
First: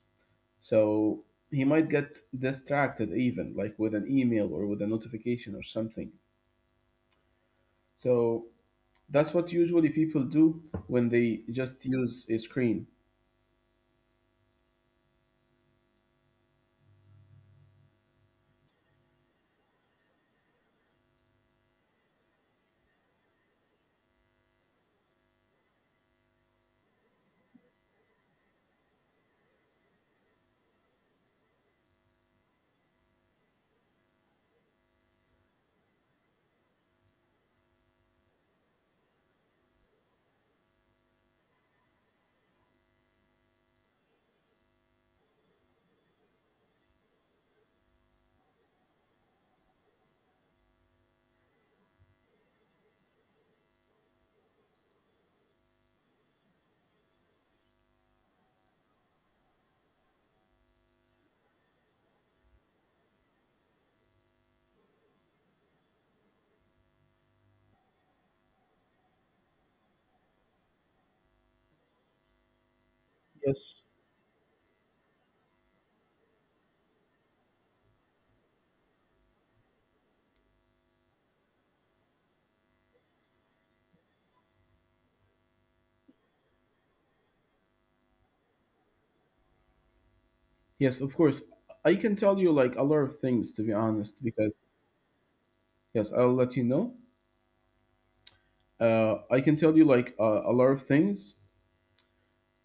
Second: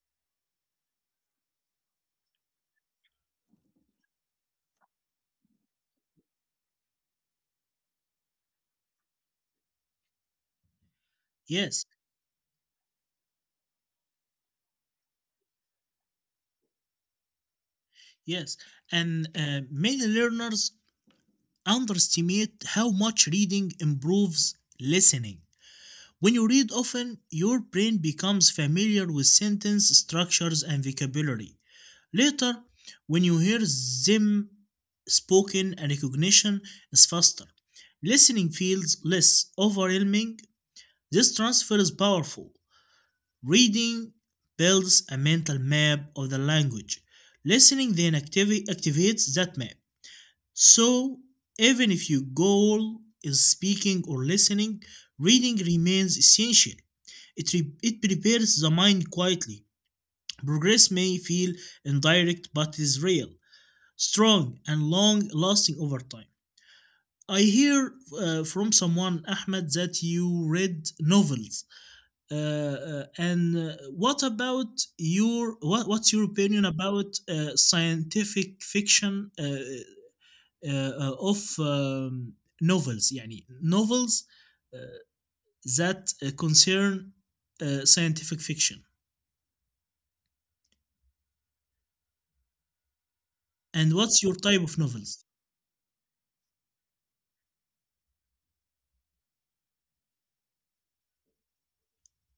So he might get distracted even like with an email or with a notification or something. So that's what usually people do when they Yes, just use a screen. yes. And many learners underestimate how much reading improves listening. When you read often, your brain becomes familiar with sentence structures and vocabulary. Later, when you hear them spoken, a recognition is faster. Listening feels less overwhelming. This transfer is powerful. Reading builds a mental map of the language. Listening then activates that map. So, even if your goal is speaking or listening, reading remains essential. It prepares the mind quietly. Progress may feel indirect, but is real, strong, and long lasting over time. I hear from someone, Ahmed, that you read novels. And Yes, what's your opinion about scientific fiction? Of Novels, يعني novels uh, that concern scientific fiction. yes, of course. I can tell you like a lot of things, to be And honest, what's because your type of novels? yes, I'll let you know. I can tell you like a lot of things.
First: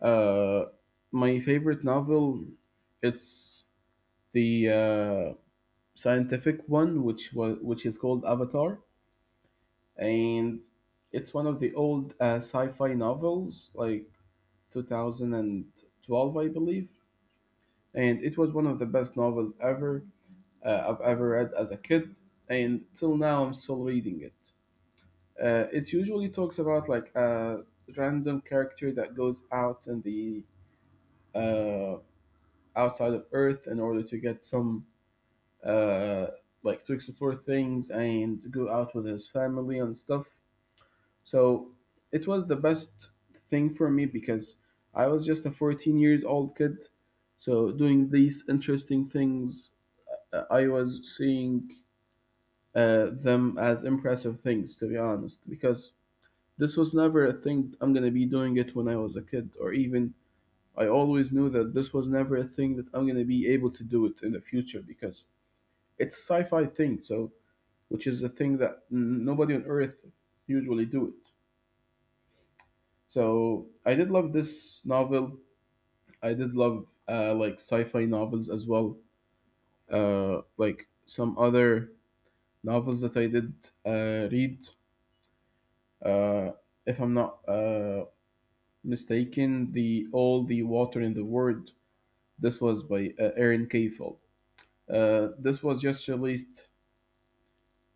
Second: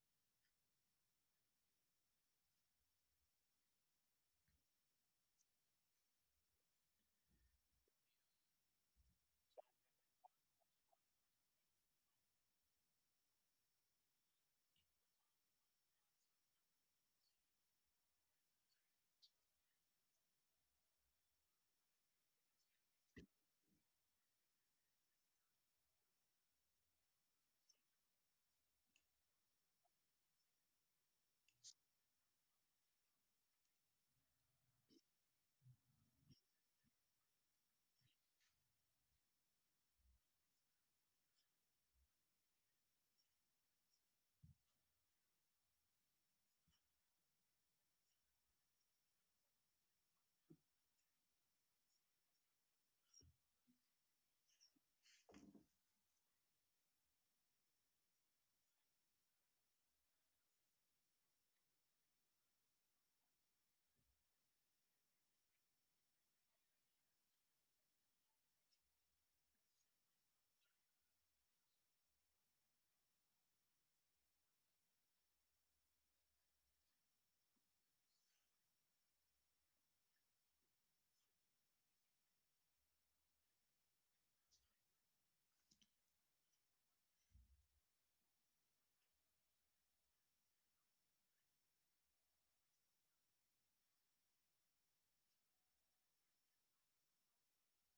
Uh, my favorite novel, it's the scientific one, which is called Avatar, and it's one of the old sci-fi novels, like 2012, I believe, and it was one of the best novels ever. I've ever read as a kid, and till now I'm still reading it. It usually talks about like a random character that goes out in the uh, outside of Earth in order to get some uh, like to explore things and go out with his family and stuff. So it was the best thing for me because I was just a 14 years old kid. So doing these interesting things, I was seeing them as impressive things, to be honest, because this was never a thing I'm gonna be doing it when I was a kid, or even I always knew that this was never a thing that I'm gonna be able to do it in the future because it's a sci-fi thing, so which is a thing that nobody on Earth usually do it. So I did love this novel. I did love like sci-fi novels as well, like some other novels that I did read. Uh, if I'm not mistaken, the all the water in the world. This was by Aaron Kayfeld. This was just released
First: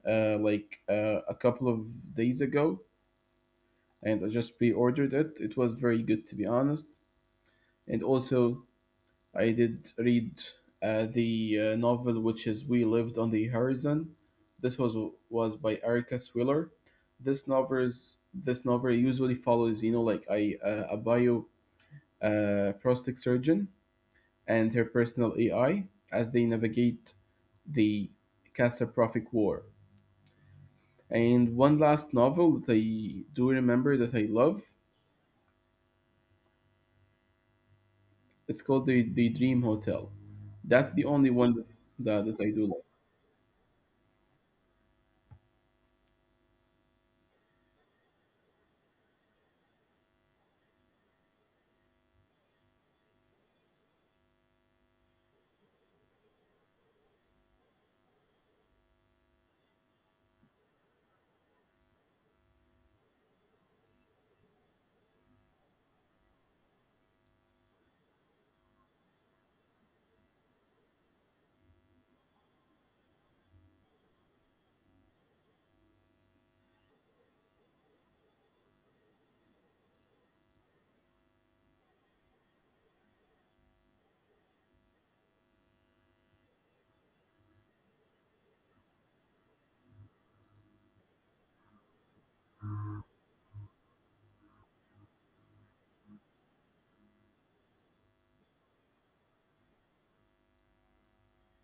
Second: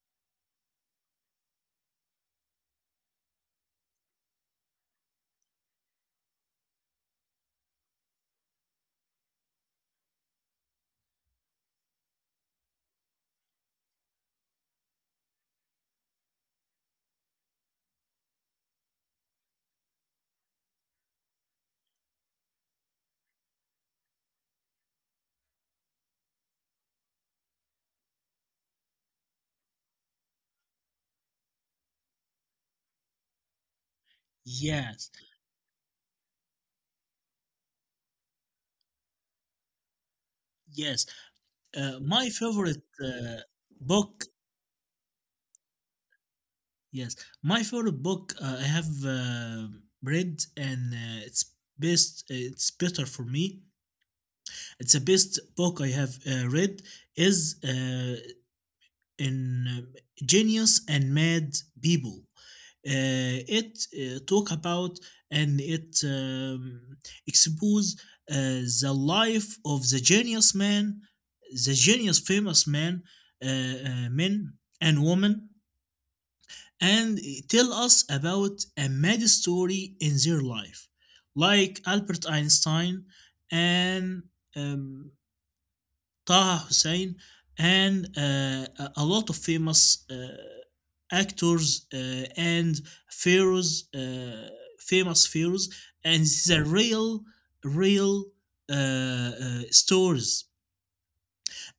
like a couple of days ago, and I just pre-ordered it. It was very good, to be honest. And also, I did read the novel, which is We Lived on the Horizon. This was by Erica Swiller. This novel usually follows, like I a bio a prostate surgeon and her personal AI as they navigate the catastrophic war. And one last novel that I do remember that I love, Yes, it's called The Dream Hotel. That's the yes. only one that, My that I do love. favorite book, yes, my favorite book I have read, and it's best. It's better for me. It's the best book I have read is in Genius and Mad People. It talk about and it expose the life of the genius man, the genius famous man, men and women, and tell us about a mad story in their life, like Albert Einstein and um, Taha Hussein, and a lot of famous actors and pharaohs, famous pharaohs, and these are real, real stories.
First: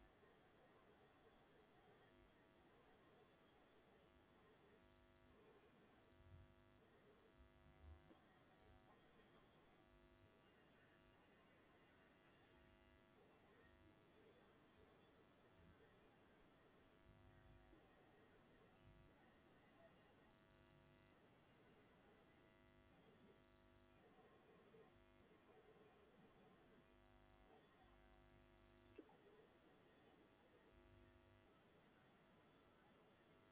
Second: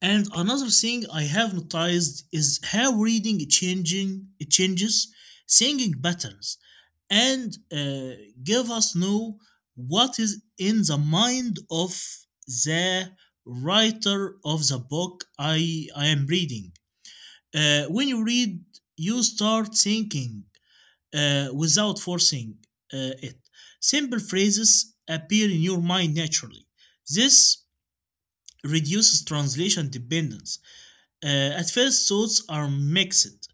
And another thing I have noticed is how reading changing it changes singing patterns and give us know what is in the mind of the writer of the book I am reading. When you read, you start thinking without forcing it. Simple phrases appear in your mind naturally. This reduces translation dependence. At first, thoughts are mixed,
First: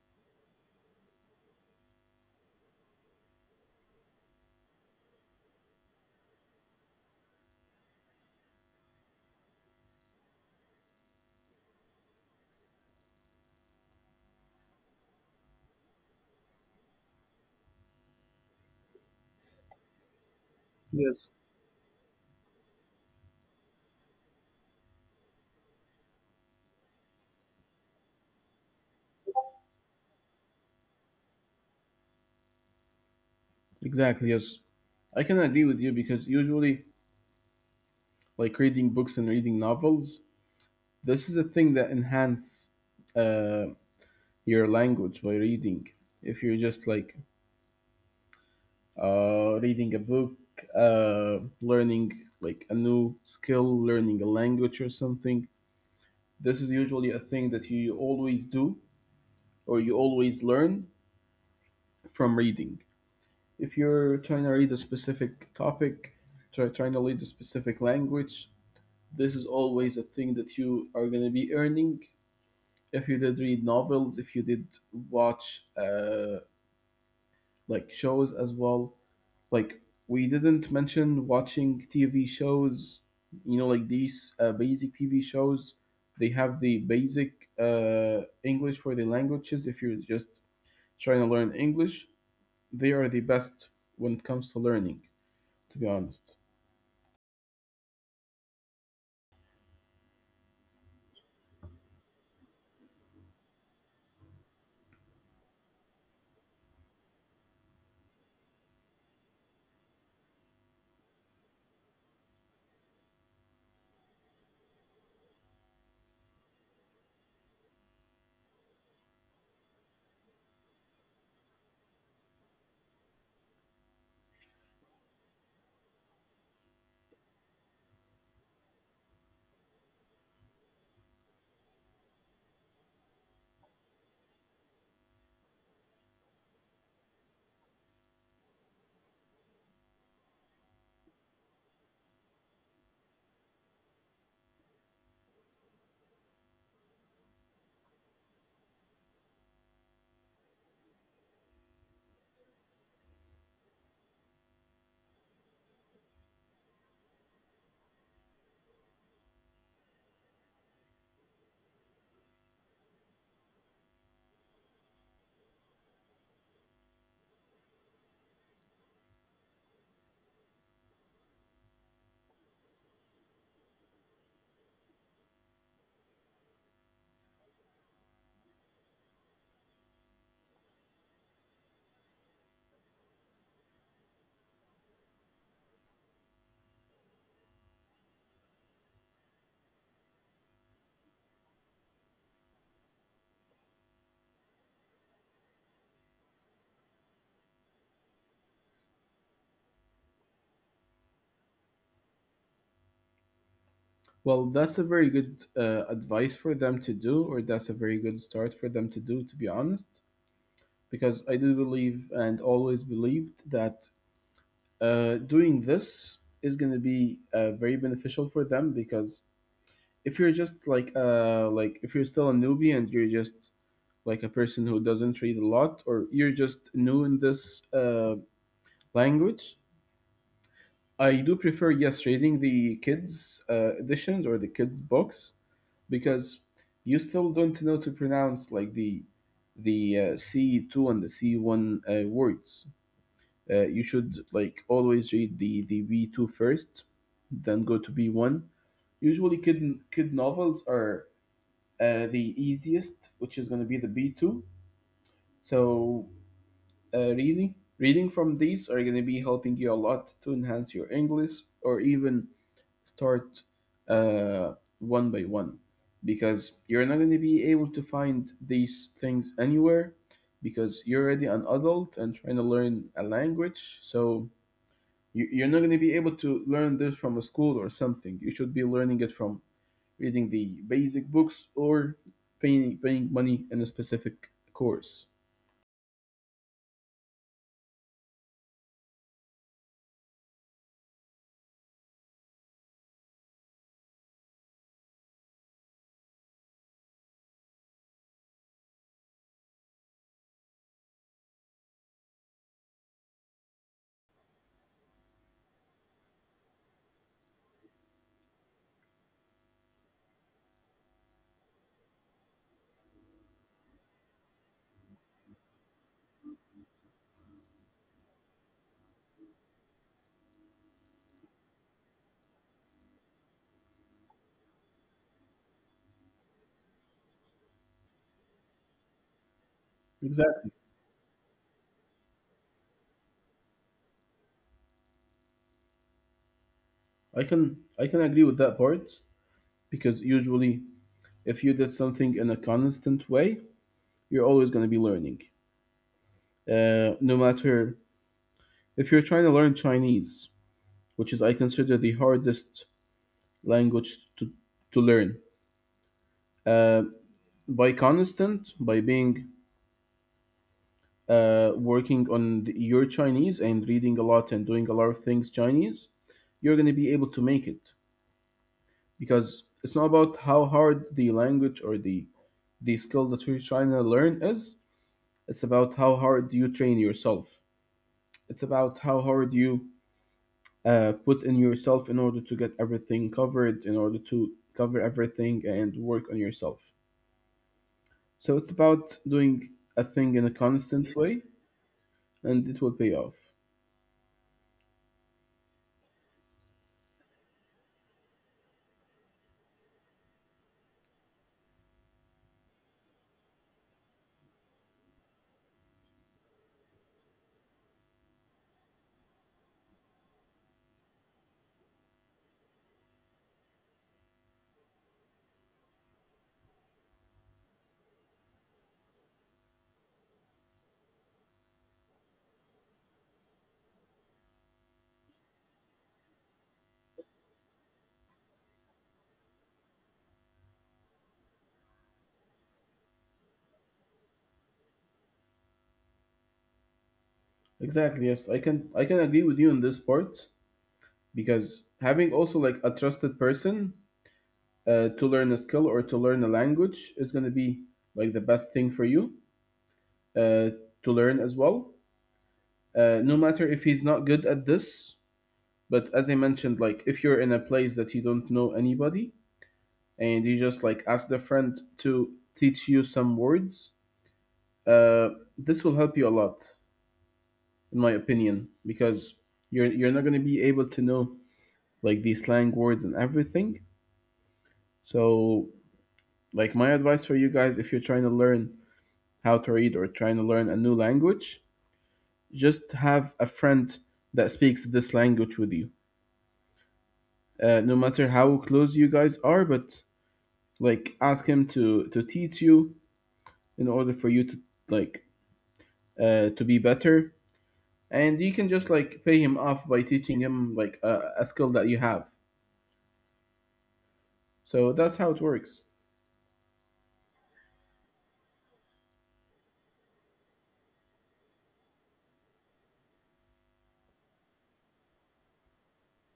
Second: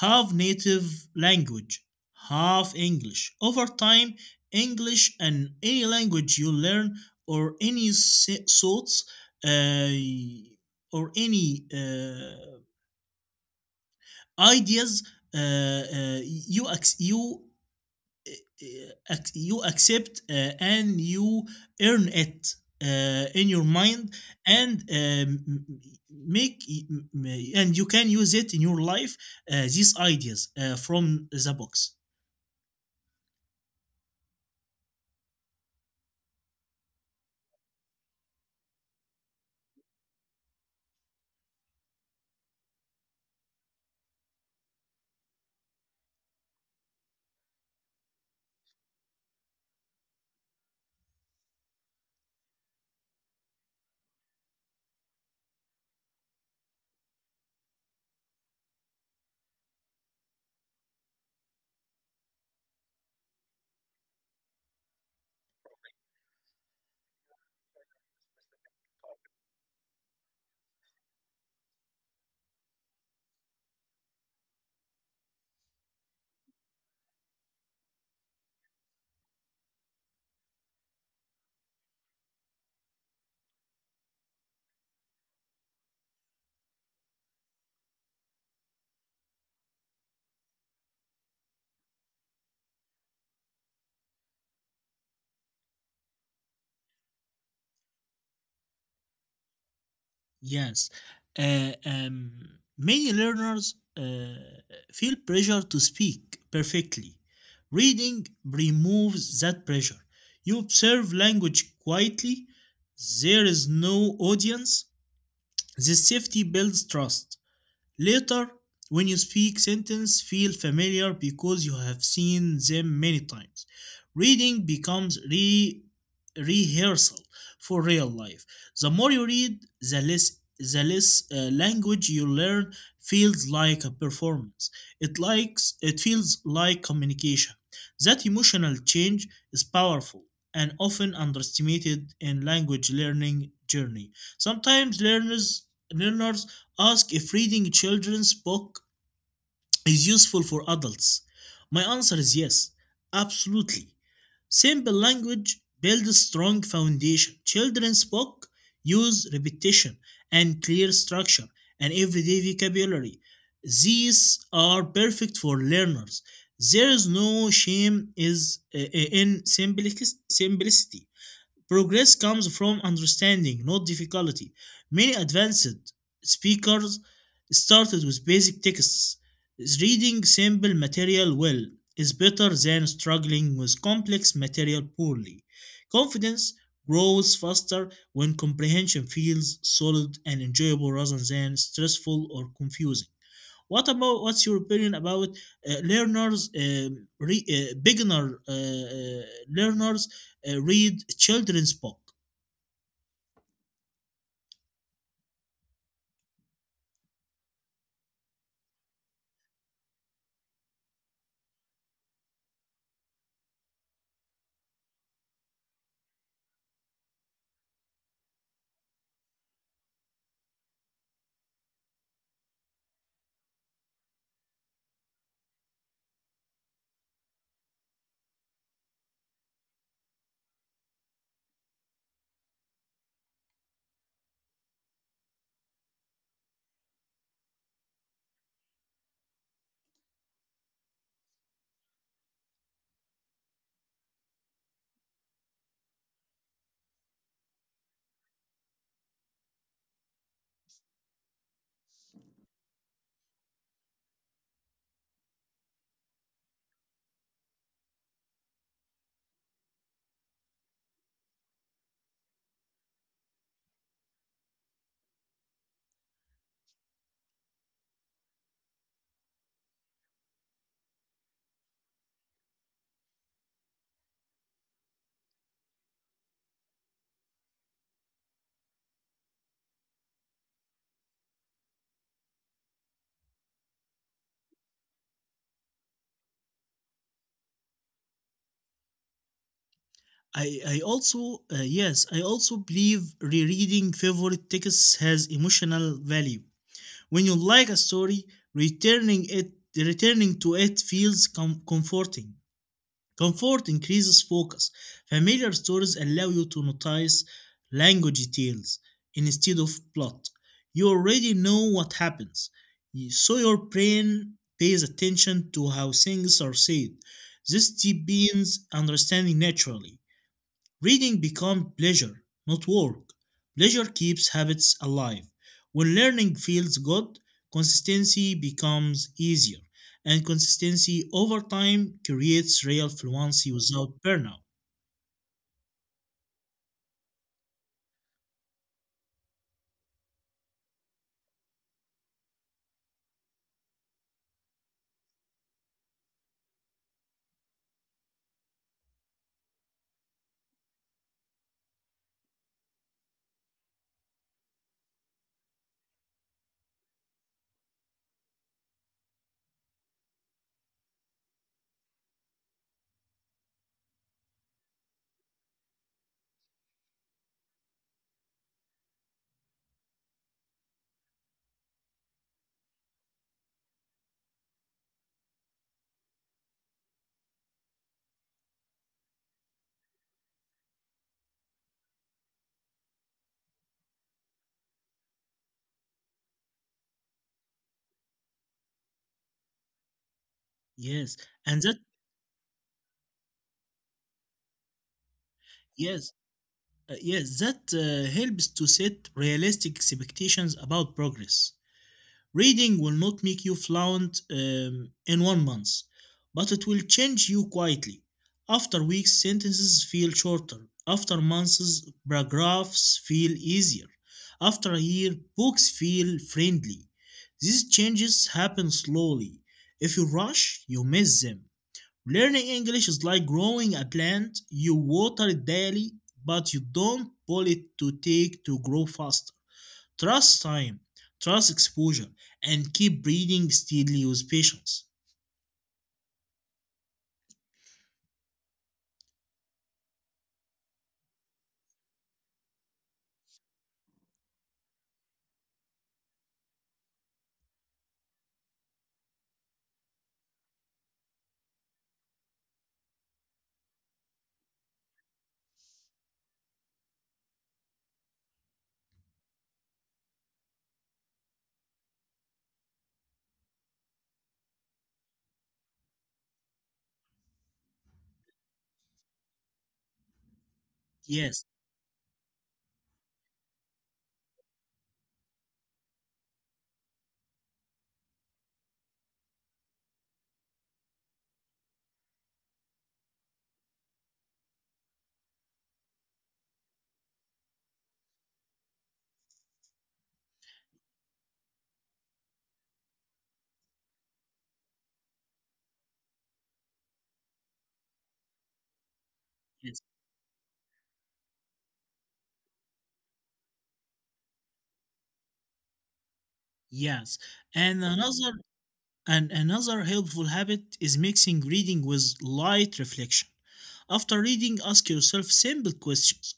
half native language, half English. Over time, English and any language you learn, or thoughts, uh, or any ideas, you you accept and Yes, you earn it in your mind and make and you can use it in your life, these ideas, from the books. exactly. Yes. I can agree with you because usually, like reading books and reading novels, this is a thing that enhance uh, your language by reading. If you're just like reading a book, learning like a new skill, learning a language or something. This is usually a thing that you always do or you always learn from reading. If you're trying to read a specific topic, trying to read a specific language, this is always a thing that you are going to be earning. If you did read novels, if you did watch like shows as well, like we didn't mention watching TV shows, like these basic TV shows. They have the basic English for the languages. If you're just trying to learn English, they are the best when it comes to learning. To be honest, Yes, uh, um, many learners feel pressure to speak perfectly. Reading removes that pressure. You observe language quietly. There is no audience. This safety builds trust. Later, when you speak sentences, feel familiar because you have seen them many times. Reading becomes rehearsal for real life. The more you read, the less language you learn feels like a performance. It likes it feels like communication. That emotional change is powerful and often underestimated in language learning journey. Sometimes learners ask if reading children's book is useful for adults. My answer is yes, absolutely. Simple language builds strong foundation. Children's book use repetition and clear structure and everyday vocabulary. These are perfect for learners. There is no shame is in simplicity. Progress comes from understanding, not difficulty. Many advanced speakers started with basic texts. Reading simple material well is better than struggling with complex material poorly. Confidence grows faster when comprehension feels solid and enjoyable rather than stressful or confusing. What about what's your opinion about learners, beginner learners read children's book? well, that's a very good advice for them to do, or that's a very good start for them to do. To be honest, because I do believe and always believed that doing this is going to be very beneficial for them because if you're just like if you're still a newbie and you're just like a person who doesn't read a lot or you're just new in this language. I do prefer, yes, reading the kids editions or the kids books because you still don't know to pronounce like the C2 and the C1 words. You should like always read the B2 first, then go to B1. Usually kid novels are the easiest, which is going to be the B2. So, really, reading from these are going to be helping you a lot to enhance your English or even start uh, one by one because you're not going to be able to find these things anywhere because you're already an adult and trying to learn a language. So, you're not going to be able to learn this from a school or something. You should be learning it from reading the basic books, or paying money in a specific course. I also, yes, I also believe rereading favorite texts has emotional value. When you like a story, returning to it feels comforting. Comfort increases focus. Familiar stories allow you to notice language details instead of plot. You already know what happens, so your brain pays attention to how things are said. This deepens understanding naturally. Reading becomes pleasure, not work. Pleasure keeps habits alive. When learning feels good, consistency becomes easier, and Exactly. consistency over time creates real fluency without burnout. I can agree with that part because usually if you did something in a constant way, you're always going to be learning. No matter if you're trying to learn Chinese, which is I consider the hardest language to learn. Uh, by constant, by being working on your Chinese and reading a lot and doing a lot of things Chinese, you're going to be able to make it because it's not about how hard the language or the skill that you're trying to learn is. It's about how hard you train yourself. It's about how hard you put in yourself in order to get everything covered, in order to cover everything and work on yourself. So it's about doing a thing in a Yes, constant way, and that and it will pay off. yes, yes, that helps to set realistic expectations about progress. Reading will not make you fluent in one month, but it will change you quietly. After weeks, sentences feel shorter. After months, paragraphs feel easier. After a year, books feel friendly. These changes happen slowly. If you rush, you miss them. Learning English is like growing a plant. You water it daily, but you don't pull it to take to grow faster. Trust time, trust exposure, and keep breathing steadily with patience. Exactly. Yes, I can agree with you on this part because having also like a trusted person to learn a skill or to learn a language is going to be like the best thing for you uh, to learn as well. No matter if he's not good at this, but as I mentioned, like if you're in a place that you don't know anybody and you just like ask the friend to teach you some words, uh, this will help you a lot, in my opinion, because you're not going to be able to Yes, know like these slang words and everything. So, like my advice for you guys, if you're trying to learn how to read or trying to learn a new language, just have a friend that speaks this language with you. No matter how close you guys are, but like ask him to teach you in order for you to like to be better, and you can just like pay him yes, off by teaching him like a skill that you have. So that's how it works. yes. And another and another helpful habit is mixing reading with light reflection. After reading, ask yourself simple questions.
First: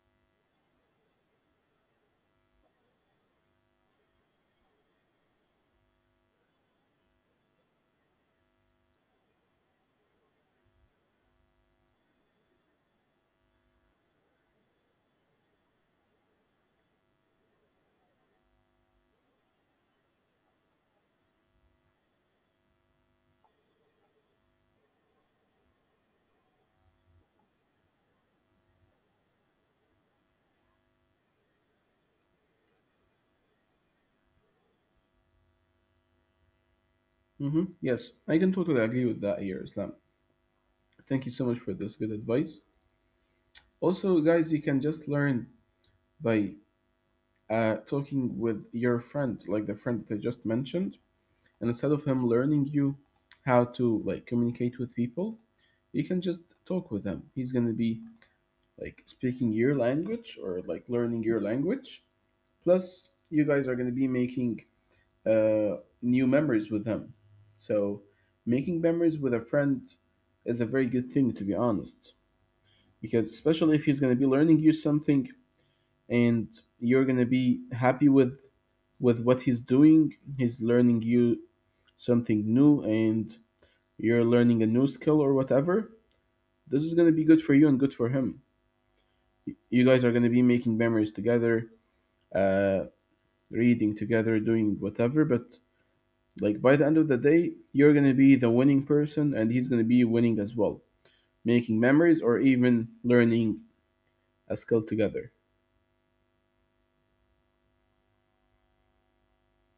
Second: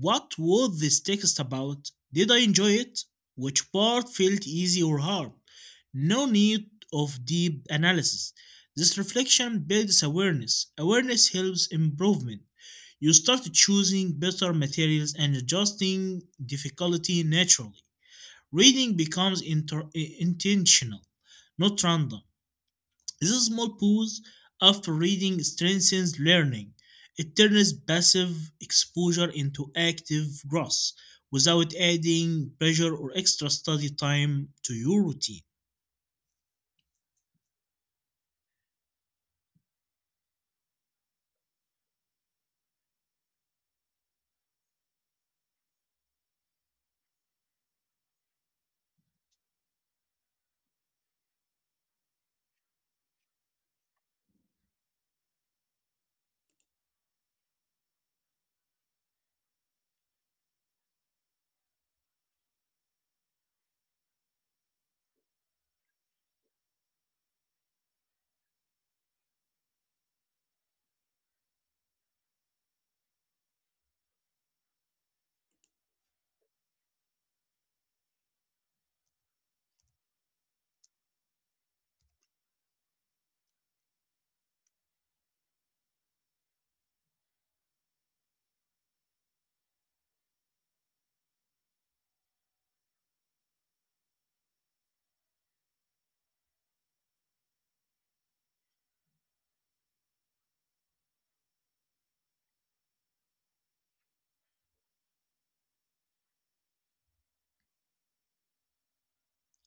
What was this text about? Did I enjoy it? Which part felt easy or hard? No need of deep analysis. This reflection builds awareness. Awareness helps improvement. You start choosing better materials and adjusting difficulty naturally. Reading becomes intentional, not random. This small pause after reading strengthens learning. It turns passive exposure into active growth without adding pressure or extra study time to your routine. Mm-hmm. Yes, I can totally agree with that here, Islam. Thank you so much for this good advice. Also, guys, you can just learn by talking with your friend, like the friend that I just mentioned. And instead of him learning you how to like communicate with people, you can just talk with him. He's gonna be like speaking your language or like learning your language. Plus, you guys are gonna be making new memories with him. So, making memories with a friend is a very good thing, to be honest, because especially if he's going to be learning you something and you're going to be happy with what he's doing. He's learning you something new and you're learning a new skill or whatever. This is going to be good for you and good for him. You guys are going to be making memories together, uh reading together, doing whatever. But like by the end of the day, you're going to be the winning person and he's going to be winning as well, making memories or even learning a skill together.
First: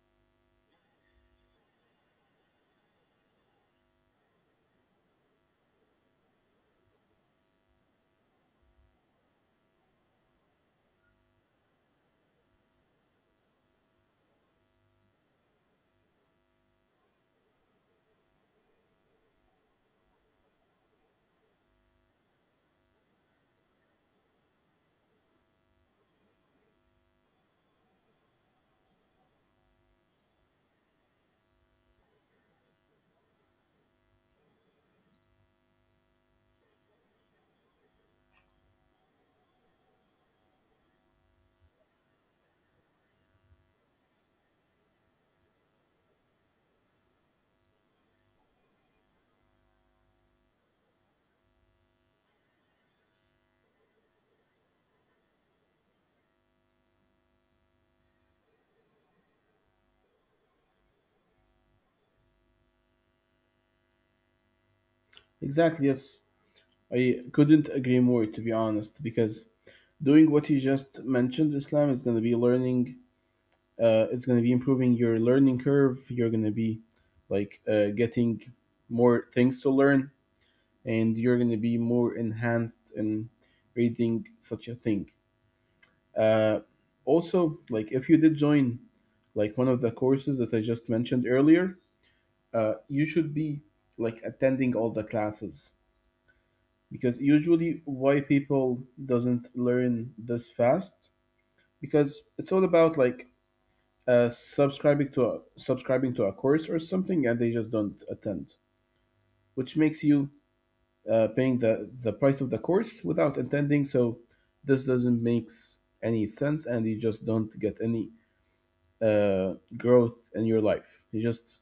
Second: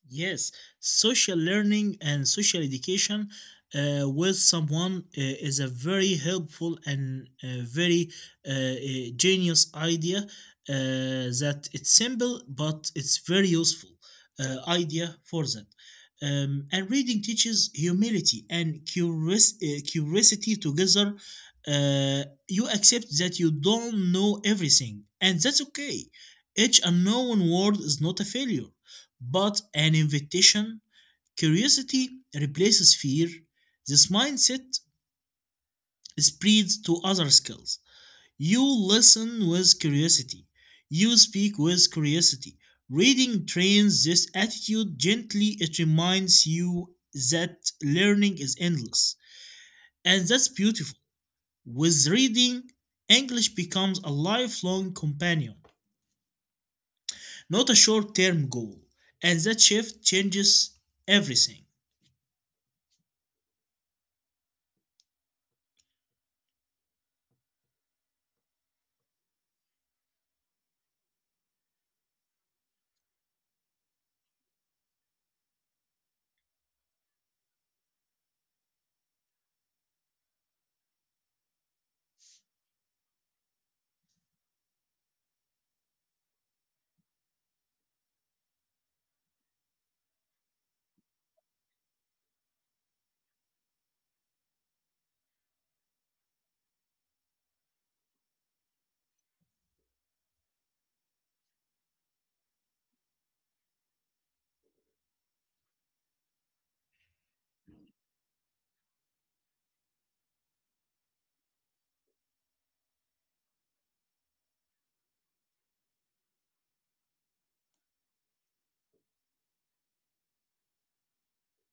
Yes, social learning and social education with someone is a very helpful and very uh, uh, genius idea that it's simple but it's very useful idea for that. And reading teaches humility and curiosity together. You accept that you don't know everything, and that's okay. Each unknown word is not a failure but an invitation. Curiosity replaces fear. This mindset spreads to other skills. You listen with curiosity. You speak with curiosity. Reading trains this attitude gently. It reminds you that learning is endless. And that's beautiful. With reading, English becomes a lifelong companion, not a short term goal. And that shift changes everything. Exactly. Yes, I couldn't agree more, to be honest, because doing what you just mentioned, Islam, is going to be learning. It's going to be improving your learning curve. You're going to be like getting more things to learn, and you're going to be more enhanced in reading such a thing. Uh, Also, like if you did join like one of the courses that I just mentioned earlier, you should be like attending all the classes because usually why people doesn't learn this fast because it's all about like subscribing to a course or something and they just don't attend which makes you paying the price of the course without attending. So this doesn't makes any sense and you just don't get any growth in your life. You just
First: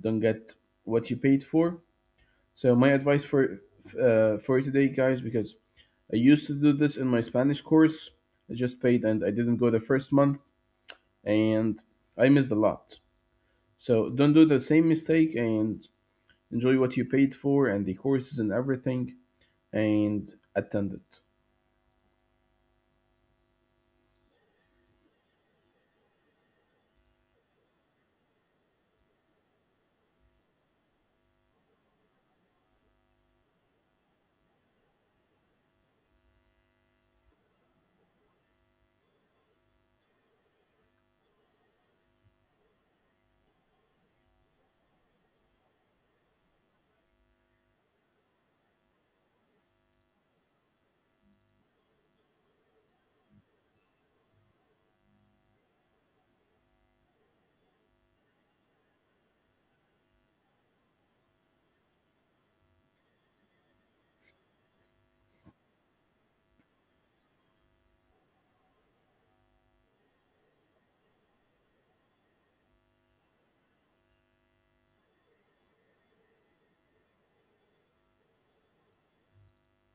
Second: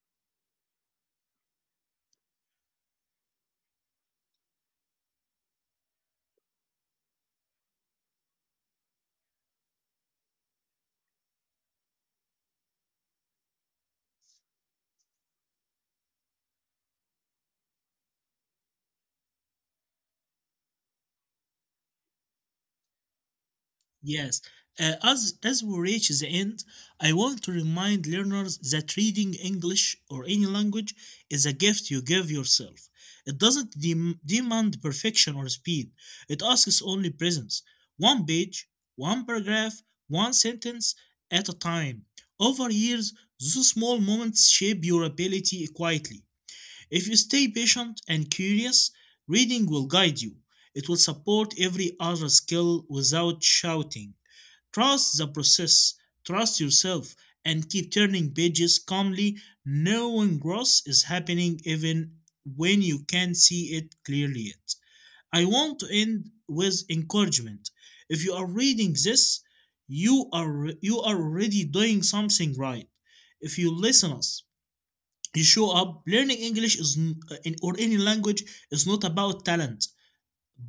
don't get what you paid for. So my advice for for today, guys, because I used to do this in my Spanish course. I just paid and I didn't go the first month and I missed a lot. So don't do the same mistake and enjoy what you paid for and the courses and everything and attend it. Yes. As we reach the end, I want to remind learners that reading English or any language is a gift you give yourself. It doesn't demand perfection or speed. It asks only presence. One page, one paragraph, one sentence at a time. Over years, those small moments shape your ability quietly. If you stay patient and curious, reading will guide you. It will support every other skill without shouting. Trust the process, trust yourself, and keep turning pages calmly, knowing growth is happening even when you can't see it clearly yet. I want to end with encouragement. If you are reading this, you are already doing something right. If you listen us, you show up. Learning English is, or any language, is not about talent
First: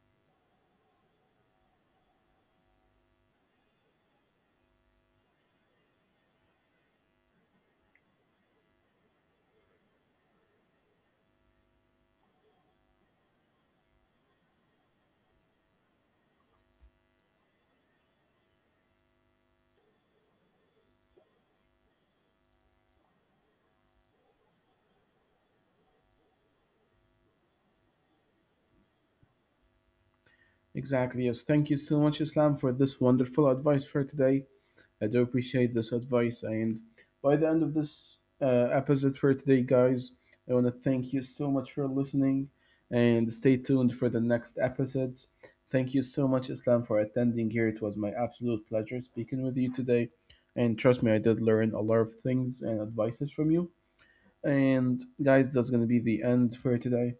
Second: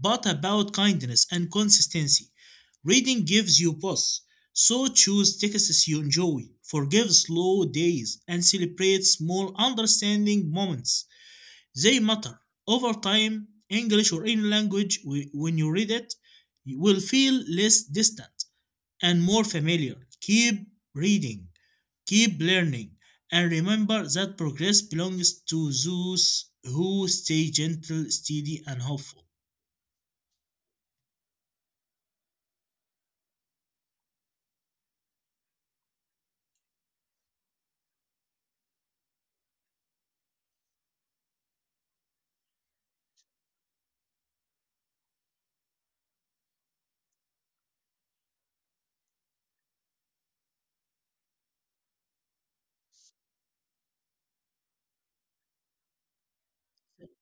but about kindness and consistency. Reading gives you pause, so choose texts you enjoy, forgive slow days, and celebrate small understanding moments. They matter. Over time, English or any language, when you read it, you will feel less distant and more familiar. Keep reading, keep learning, and remember that progress belongs to those who stay gentle, steady, and hopeful. Exactly. Yes. Thank you so much, Islam, for this wonderful advice for today. I do appreciate this advice. And by the end of this episode for today, guys, I want to thank you so much for listening and stay tuned for the next episodes. Thank you so much, Islam, for attending here. It was my absolute pleasure speaking with you today. And trust me, I did learn a lot of things and advices from you. And guys, that's going to be the end for today.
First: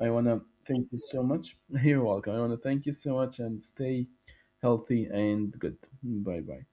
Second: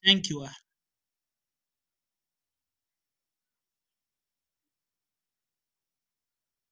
I want Thank to you. thank you so much. <laughs> You're welcome. I want to thank you so much and stay healthy and good. Bye bye.